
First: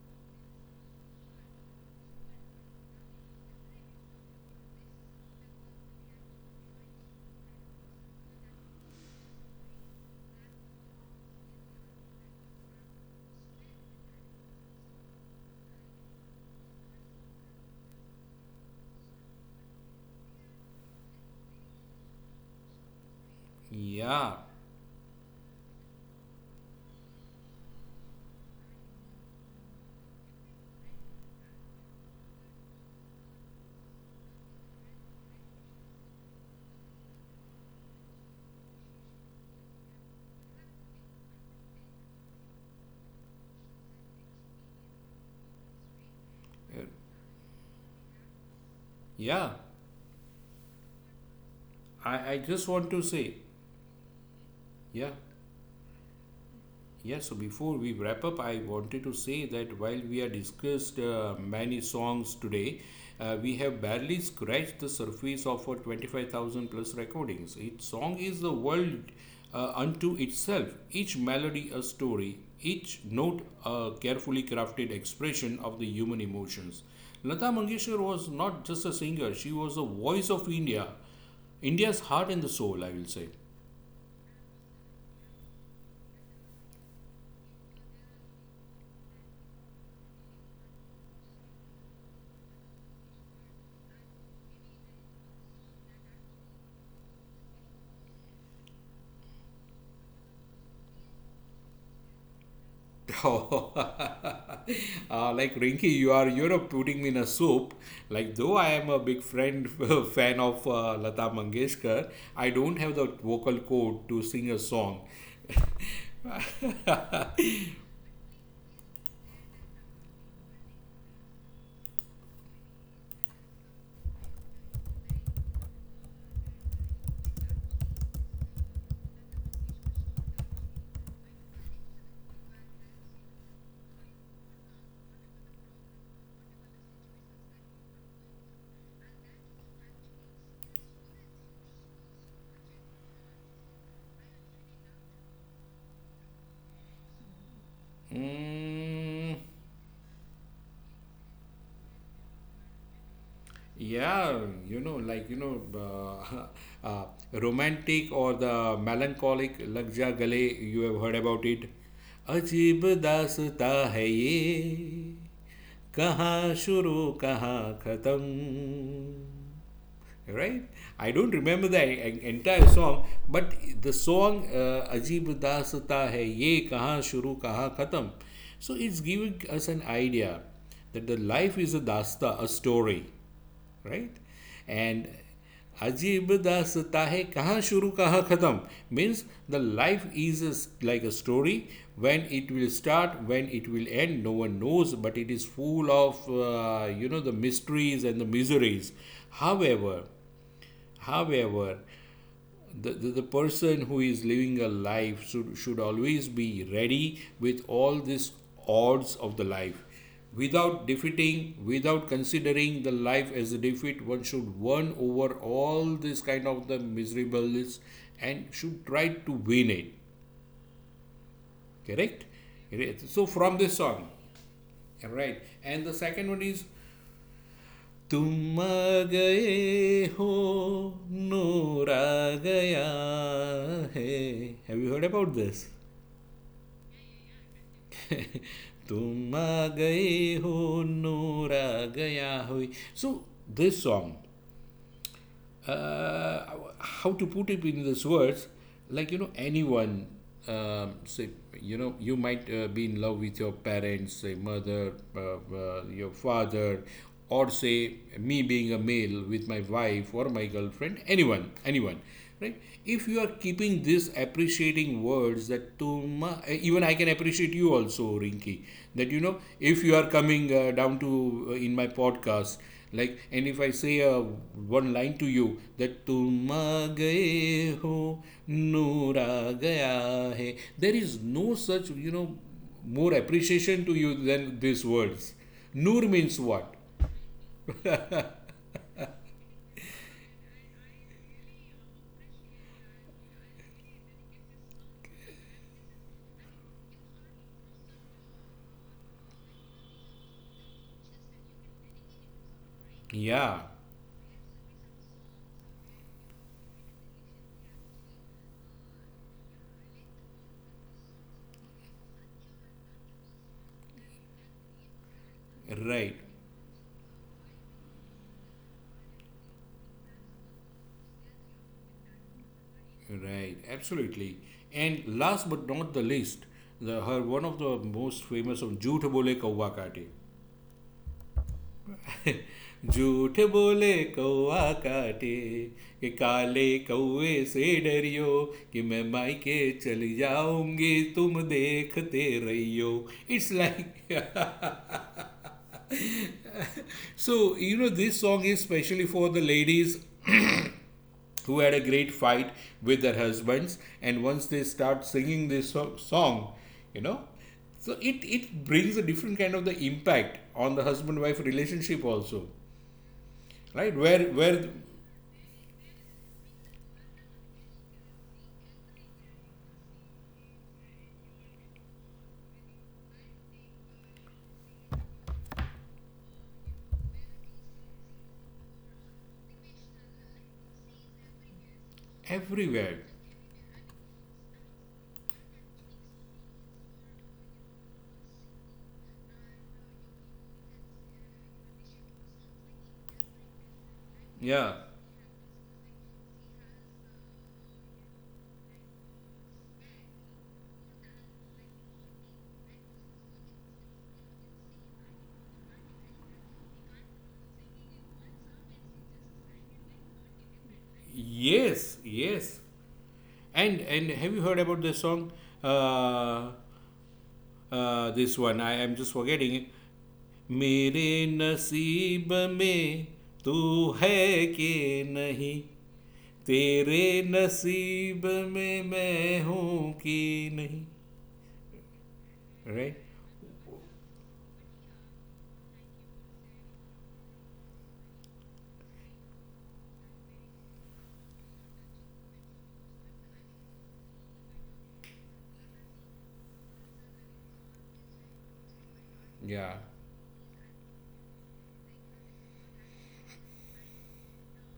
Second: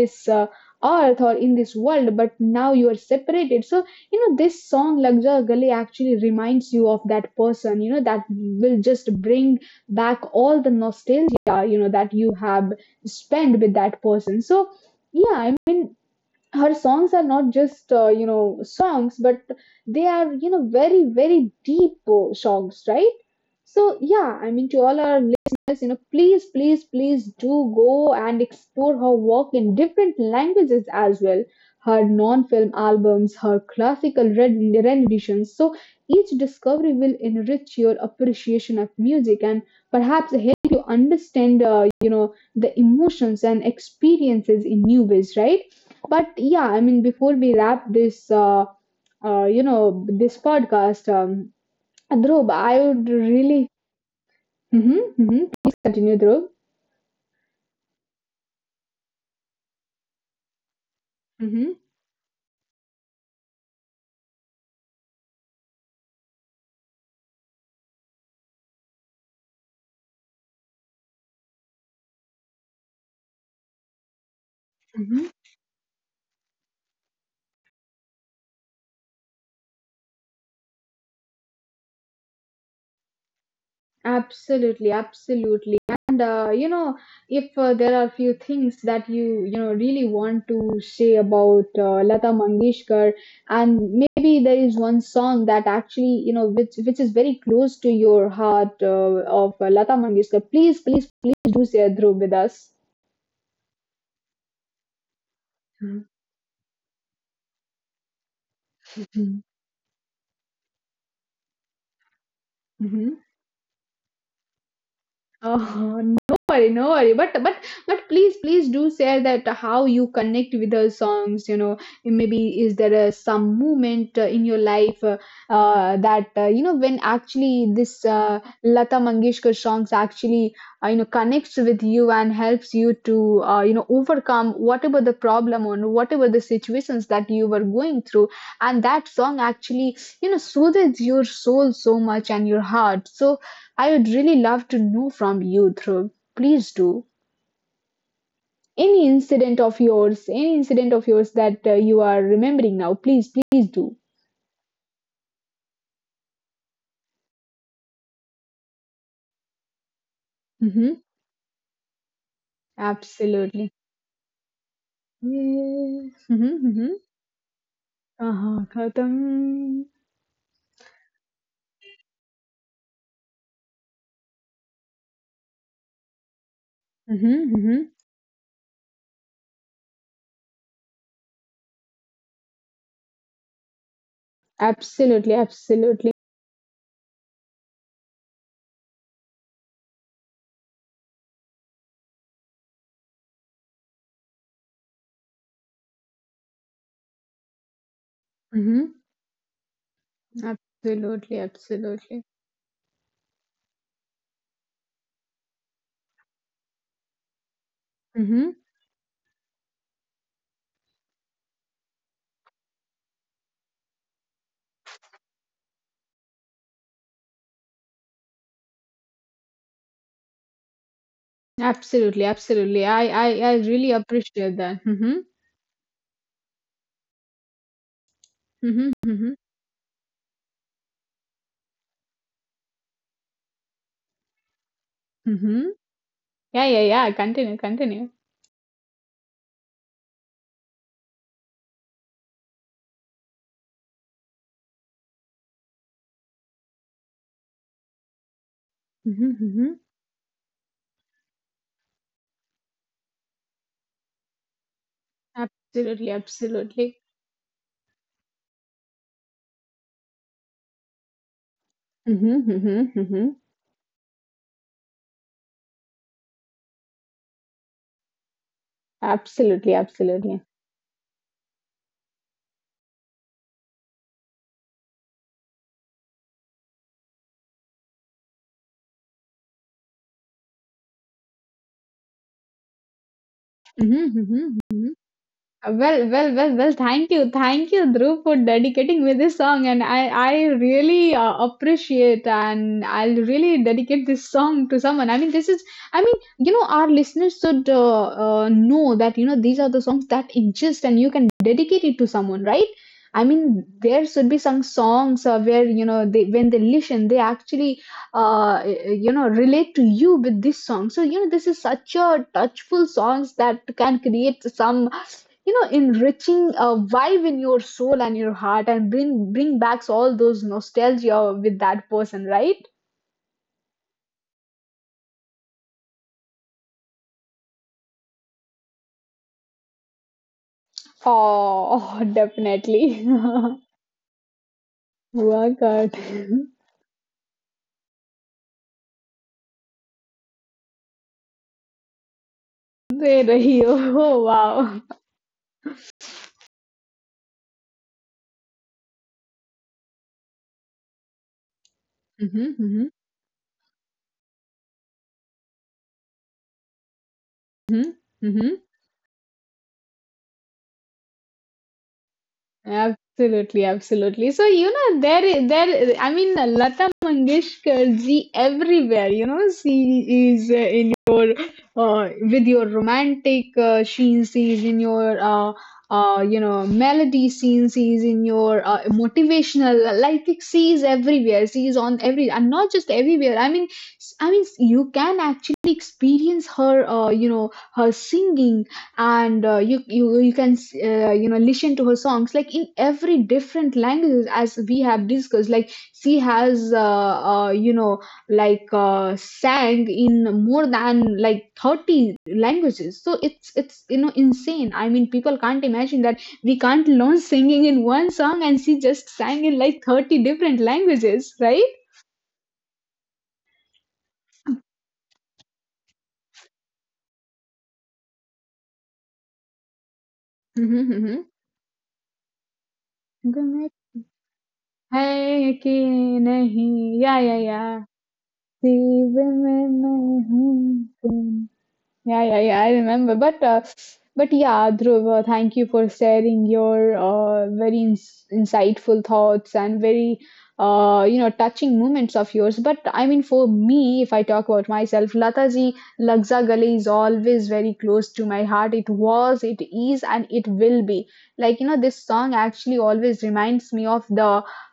A: this, uh, earth or in this world, but now you are separated. So you know, this song lagja gali actually reminds you of that person, you know, that will just bring back all the nostalgia, you know, that you have spent with that person. So yeah, I mean, her songs are not just, uh, you know songs, but they are, you know, very very deep, uh, songs, right? So
B: Yeah.
A: yeah, I mean, to all our listeners, you know, please please please do go and explore her work in different languages as well, her non-film albums, her classical red renditions. So each discovery will enrich your appreciation of music, and perhaps help you understand, uh, you know, the emotions and experiences in new ways, right? But
B: Uh,
A: yeah, I mean, before we wrap this, uh,
B: Yeah.
A: uh, you know, this podcast, um,
B: I, I
A: Dhruv,
B: just want
A: I
B: to
A: would
B: say,
A: really,
B: yeah.
A: hmm hmm, please continue, Dhruv.
B: Yeah, so before we wrap up, I wanted to say that while we have discussed uh, many
A: Hmm
B: songs today, uh, we have barely scratched the surface of our twenty-five thousand plus recordings. Each song is the world uh, unto itself, each melody a story, each note a carefully crafted
A: hmm.
B: expression of the human emotions. Lata Mangeshkar was not just a singer, she was the voice of India, India's heart and the soul, I will say.
A: Absolutely, absolutely. And, uh, you know, if uh, there are few things that you you know really want to say about, uh, Lata Mangeshkar, and maybe there is one song that actually you know which which is very close to your heart, uh, of, uh, Lata Mangeshkar, please, please, please do share, Dhruv, with us.
B: Uh, like, Rinky, you are you know putting me in a soup. Like, though I am a big
A: Mhm.
B: friend fan of uh, Lata Mangeshkar, I don't have the
A: Mhm.
B: vocal code to sing a song.
A: Oh, no worry, no worry. But but but please, please do share that how you connect with the songs. You know, maybe is there uh, some moment uh, in your life, uh, uh, that, uh, you know, when actually this, uh, Lata Mangeshkar songs actually, uh, you know, connects with you and helps you to, uh, you know, overcome whatever the problem or whatever the situations that you were going through, and that song actually you know soothes your soul so much and your heart. So I would really love to know from you, Dhruv. Please do. Any
B: Mm,
A: incident of yours, any incident of yours that, uh, you are remembering now, please, please do.
B: yeah. You know, like, you know, uh, uh, romantic or the melancholic Lagja Gale, you have
A: Mm-hmm.
B: heard about it. अजीब दासता
A: Absolutely.
B: है ये
A: Mm-hmm,
B: कहाँ शुरू
A: mm-hmm.
B: कहाँ
A: Uh-huh. Khatam.
B: खत्म, right? I don't remember the en- entire song, but the song uh, अजीब दासता है ये कहाँ
A: Mm-hmm,
B: शुरू कहाँ
A: mm-hmm.
B: खत्म. So it's giving us an idea that the life is a dasta, a story, right? And
A: Absolutely, absolutely.
B: Ajib Das Tahe Kaha Shuru Kaha Khatam means the life is a s- like a story. When it will start, when it will end, no one knows, but it is full of, uh, you know, the mysteries and the
A: Mm-hmm.
B: miseries. However,
A: Absolutely,
B: however,
A: absolutely.
B: the, the, the person who is living a life should, should always be ready with all these
A: Mm-hmm.
B: odds of the life, without defeating, without considering the life as a defeat, one should won over all this kind of the miserables and should try to win it.
A: Absolutely,
B: Correct.
A: absolutely.
B: Right.
A: I,
B: So
A: I, I
B: from this
A: really
B: song,
A: appreciate that. Mm-hmm.
B: right. And the second one is तुम
A: Mm-hmm. Mm-hmm.
B: गए हो नूरा गया है. Have you heard about
A: Mm-hmm.
B: This?
A: Yeah, yeah, yeah. Continue, continue.
B: तुम आ गए हो नूर आ गया हो. So this song, uh, how to put it in these words. Like, you know
A: Mm-hmm.
B: anyone, um, say, you know you might uh, be in love with your parents, say mother, uh, uh,
A: Absolutely,
B: your father,
A: absolutely.
B: or say me being a male with my wife or my girlfriend, anyone, anyone.
A: Mm-hmm,
B: Right,
A: mm-hmm,
B: if you
A: mm-hmm.
B: are keeping these appreciating words that tum, even I can appreciate you also, Rinki, that you know
A: Absolutely,
B: if you are
A: absolutely.
B: coming uh, down to uh, in my podcast, like, and if I say uh, one line to you that "तुम आ गए हो नूर आ गया है," there is no such, you know more appreciation to
A: Mm-hmm,
B: you
A: mm-hmm,
B: than these
A: mm-hmm.
B: words. Noor
A: Well, well,
B: means
A: well, well.
B: what?
A: Thank you, thank you, Dhruv, for dedicating me this song, and I, I really uh, appreciate, and I'll really dedicate this song to someone. I mean, this is, I mean, you know, our listeners should, uh, uh, know that you know these are the songs that exist, and you can dedicate it to someone, right? I
B: Yeah,
A: mean, there should be some songs, uh, where you know they when they listen, they actually, uh, you know, relate to you with this song. So you know, this is such a touchful songs that can create some you know
B: right,
A: enriching a vibe in your soul and your heart, and bring bring back all those nostalgia with that person, right?
B: right, absolutely. And last but not the least, the her one of the most famous of Jhoot Bole Kawa Kaate.
A: Oh, definitely.
B: झूठ बोले कौआ काटे,
A: Workout.
B: कि काले कौए से डरियो, कि मैं मायके चली जाऊंगी, तुम देखते रहियो.
A: दे
B: इट्स
A: रही हो.
B: Like,
A: Oh, wow.
B: So you know this song is specially for the ladies, who had a great
A: Hmm
B: fight
A: hmm.
B: with their husbands, and once they start singing this so- song you know
A: Hmm
B: so it
A: hmm.
B: it brings a different kind of the impact on the husband wife relationship also.
A: Absolutely,
B: Right. where
A: absolutely. So you
B: where
A: know, there i- there, I mean, Lata Mangeshkar ji, everywhere, you know, she is, uh, in, uh, with your romantic, uh, sheen scenes in your, uh, uh, you know melody scene scenes in your, uh, motivational, like it sees everywhere, sees on every, and not just
B: Everywhere.
A: everywhere, I mean, s- I mean, you can actually experience her, uh, you know, her singing, and, uh, you, you you can s- uh, you know listen to her songs like in every different languages as we
B: Yeah.
A: have discussed, like she has, uh, uh, you know like uh, sang in more than like thirty languages. So it's, it's you know insane. I mean people can't imagine that we can't learn singing in one song, and she just sang in like thirty different languages, right?
B: Yes. Yes. And and have you heard about the song? Uh, uh, this one, I am just forgetting it.
A: Mm-hmm,
B: मेरे
A: mm-hmm.
B: नसीब में
A: गुम
B: तू है कि
A: है कि
B: नहीं,
A: नहीं
B: तेरे
A: या या या
B: नसीब में
A: जीव
B: मैं
A: में
B: हूँ कि
A: मैं
B: नहीं.
A: हूँ. Yeah, yeah, yeah. I
B: Right.
A: remember, but uh, but yeah, Dhruv, uh, thank you for sharing your uh, very ins insightful thoughts and very uh, you know touching moments of yours. But I mean, for me, if I talk about myself, Lataji Lagza Gale is always very close to my heart. It was, it
B: Yeah.
A: is, and it will be. Like you know, this song actually always reminds me of the.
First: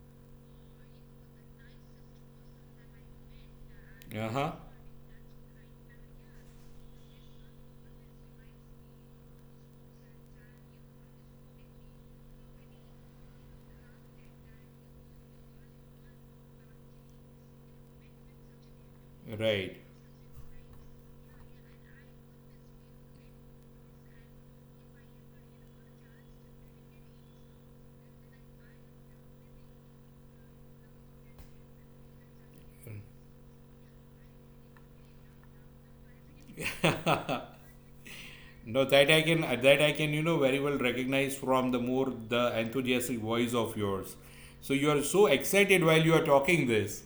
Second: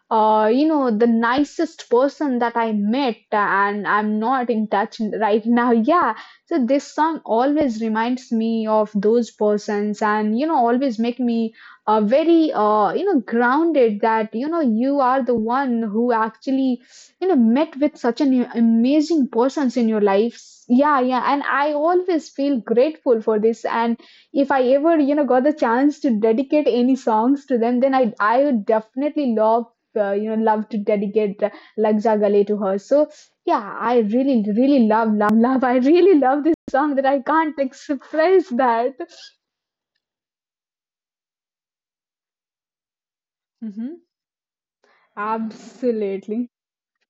A: Uh, you know The nicest person that I met, and I'm not
B: Uh-huh.
A: in touch right now. Yeah, so this song always reminds me of those persons and you know always make me uh, very uh, you know grounded that you know you are the one who actually you know met with such an amazing persons
B: Right.
A: in your lives. Yeah, yeah, and I always feel grateful for this, and if I ever you know got the chance to dedicate any songs to them, then I I would definitely love uh, you know love to dedicate uh, Lagja Gale to her. So yeah, I really, really love, love, love. I really love this song that I can't express
B: No,
A: that.
B: that I can uh, that I can you know very well recognize from the more the enthusiastic voice of
A: Hmm.
B: yours. So you are so excited while you are
A: Absolutely.
B: talking this.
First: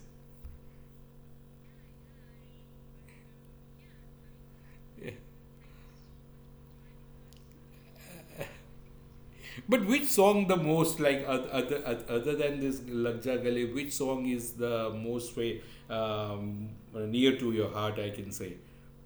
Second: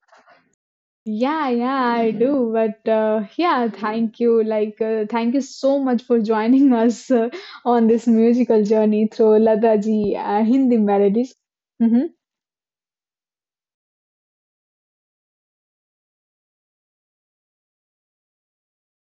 A: Yeah, yeah, I do. But uh, yeah, thank you. Like, uh, thank you so much for joining us uh, on this musical journey through Lata
B: But which
A: ji
B: song
A: uh,
B: the
A: Hindi
B: most like
A: melodies.
B: oth- other oth-
A: Mhm.
B: other than this Lag Ja Gale? Which song is the most way, um, near to your heart? I can say.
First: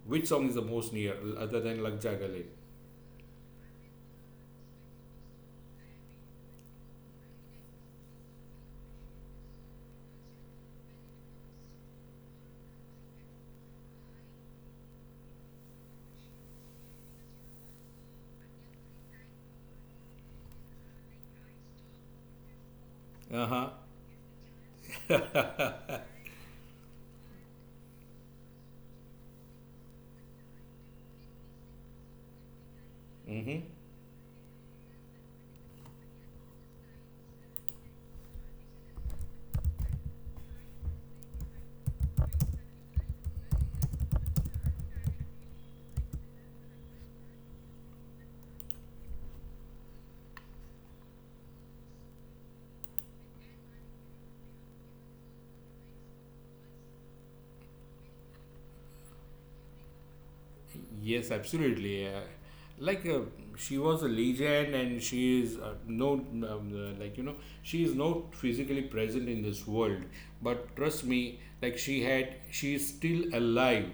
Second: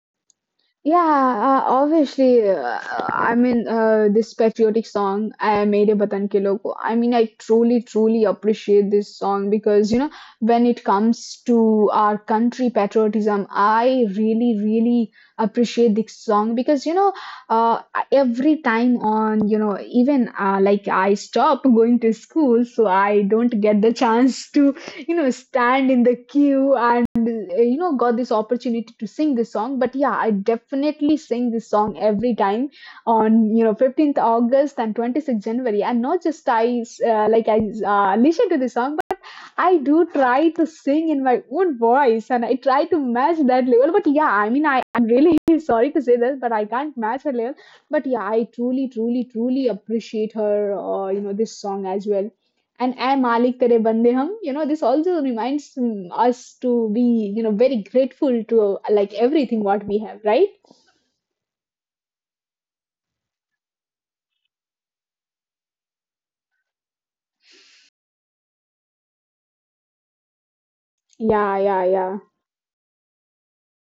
B: Which song is the most
A: Yeah,
B: near other
A: uh,
B: than Lag Ja Gale?
A: obviously. Uh, I mean, uh, this patriotic song, I Mere Vatan Ke Logo. I mean, I truly, truly appreciate this song because, you know, when it comes to our country patriotism, I really, really appreciate this song because, you know, uh, every time on, you know, even uh, like I stop going to school, so I
B: Uh
A: don't
B: huh.
A: get the chance to you know stand in the queue and uh, you know got this opportunity to sing this song. But yeah, I definitely sing this song every time on
B: Mm-hmm.
A: you know fifteenth august and twenty-sixth january. And not just I uh, like I uh, listen to this song, I do try to sing in my own voice and I try to match that level. But yeah, I mean, I, I'm really sorry to say this, but I can't match her level. But yeah, I truly, truly, truly appreciate her, uh, you know, this song as well. And Ay Malik Kare Bande Hum, you know, this also reminds mm, us to be, you know, very grateful to uh, like everything what we have, right?
B: Yes, absolutely. Uh, like, uh, she was a legend, and she is uh, no, um, uh, like, you know she is not physically present in this world. But trust me,
A: Yeah,
B: like
A: yeah,
B: she
A: yeah.
B: had, she is still alive,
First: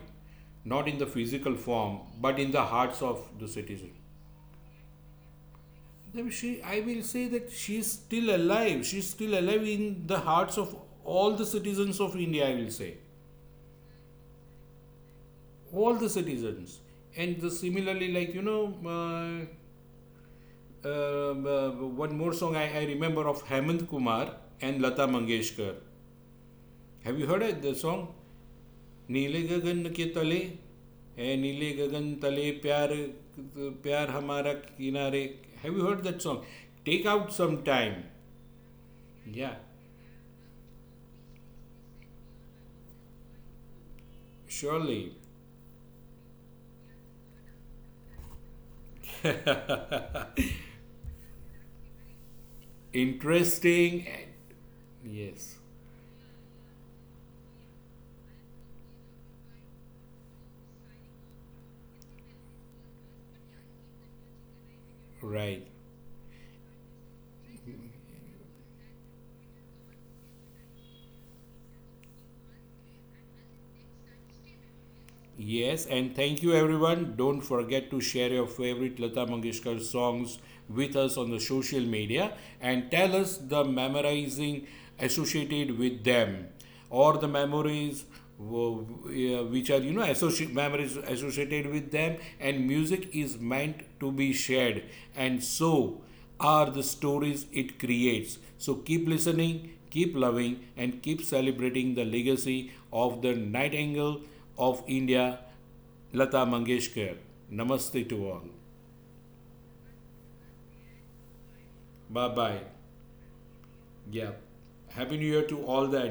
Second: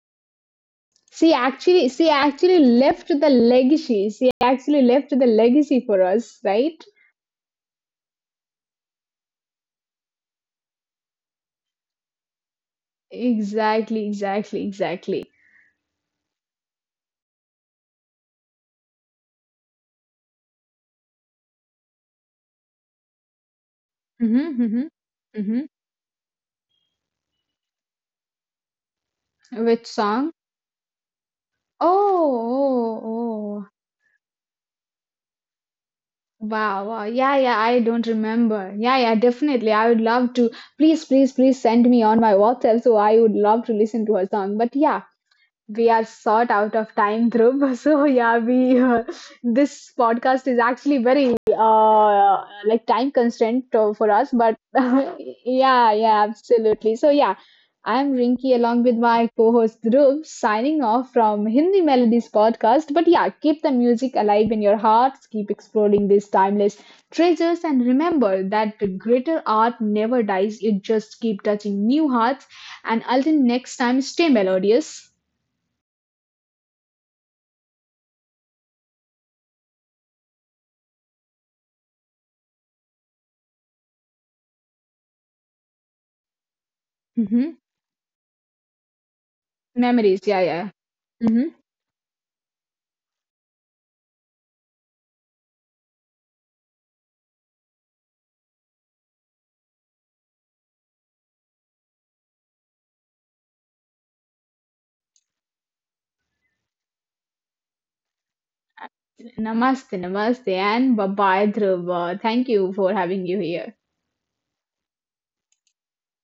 B: not in the
A: She
B: physical
A: actually,
B: form,
A: she
B: but in
A: actually
B: the hearts
A: left
B: of
A: the
B: the citizen.
A: legacy. She actually left the legacy for
B: Then,
A: us,
B: she,
A: right?
B: I will say that she is still alive. She is still alive in the hearts of all the citizens of India. I will say
A: Exactly, exactly, exactly.
B: all the citizens, and the similarly, like, you know uh, uh, uh, one more song I, I remember of Hemant Kumar
A: Mm-hmm, mm-hmm,
B: and Lata
A: mm-hmm.
B: Mangeshkar. Have you heard it, the song? नीले
A: Which
B: गगन के
A: song?
B: तले, ए नीले
A: Oh,
B: गगन तले प्यार,
A: oh, oh.
B: प्यार हमारा किनारे. Have you heard that song?
A: Wow, wow.
B: Take
A: Yeah,
B: out
A: yeah,
B: some
A: I
B: time
A: don't remember. Yeah, yeah,
B: या
A: definitely. I would love to. Please, please, please send me on my WhatsApp so I would love to listen to her song. But yeah,
B: surely.
A: we are sort out of time, Dhruv. So yeah, we uh, this podcast is actually very uh like time constraint to-
B: interesting.
A: for us. But
B: yes.
A: yeah, yeah, absolutely. So yeah, I'm Rinki along with my co-host Dhruv, signing off from Hindi Melodies Podcast. But yeah, keep the music alive in your hearts, keep
B: right.
A: exploring these timeless treasures, and remember that the greater art never dies, it just keep touching new hearts. And until next time, stay melodious.
B: Yes, and thank you everyone. Don't forget to share your favorite Lata Mangeshkar songs with us on the social media, and tell us the memorizing associated with them, or the
A: Mm-hmm.
B: memories, wo- uh, which are you
A: Memories,
B: know
A: yeah, yeah.
B: associate memories
A: Mm-hmm.
B: associated with them, and music is meant to be shared, and so are the stories it creates. So keep listening, keep loving, and keep celebrating the legacy of the nightingale of India, Lata Mangeshkar. Namaste to all.
A: Namaste, namaste, and bye bye, Dhruva.
B: Bye
A: Thank you
B: bye.
A: for having you here.
B: Yeah. Happy New Year to all the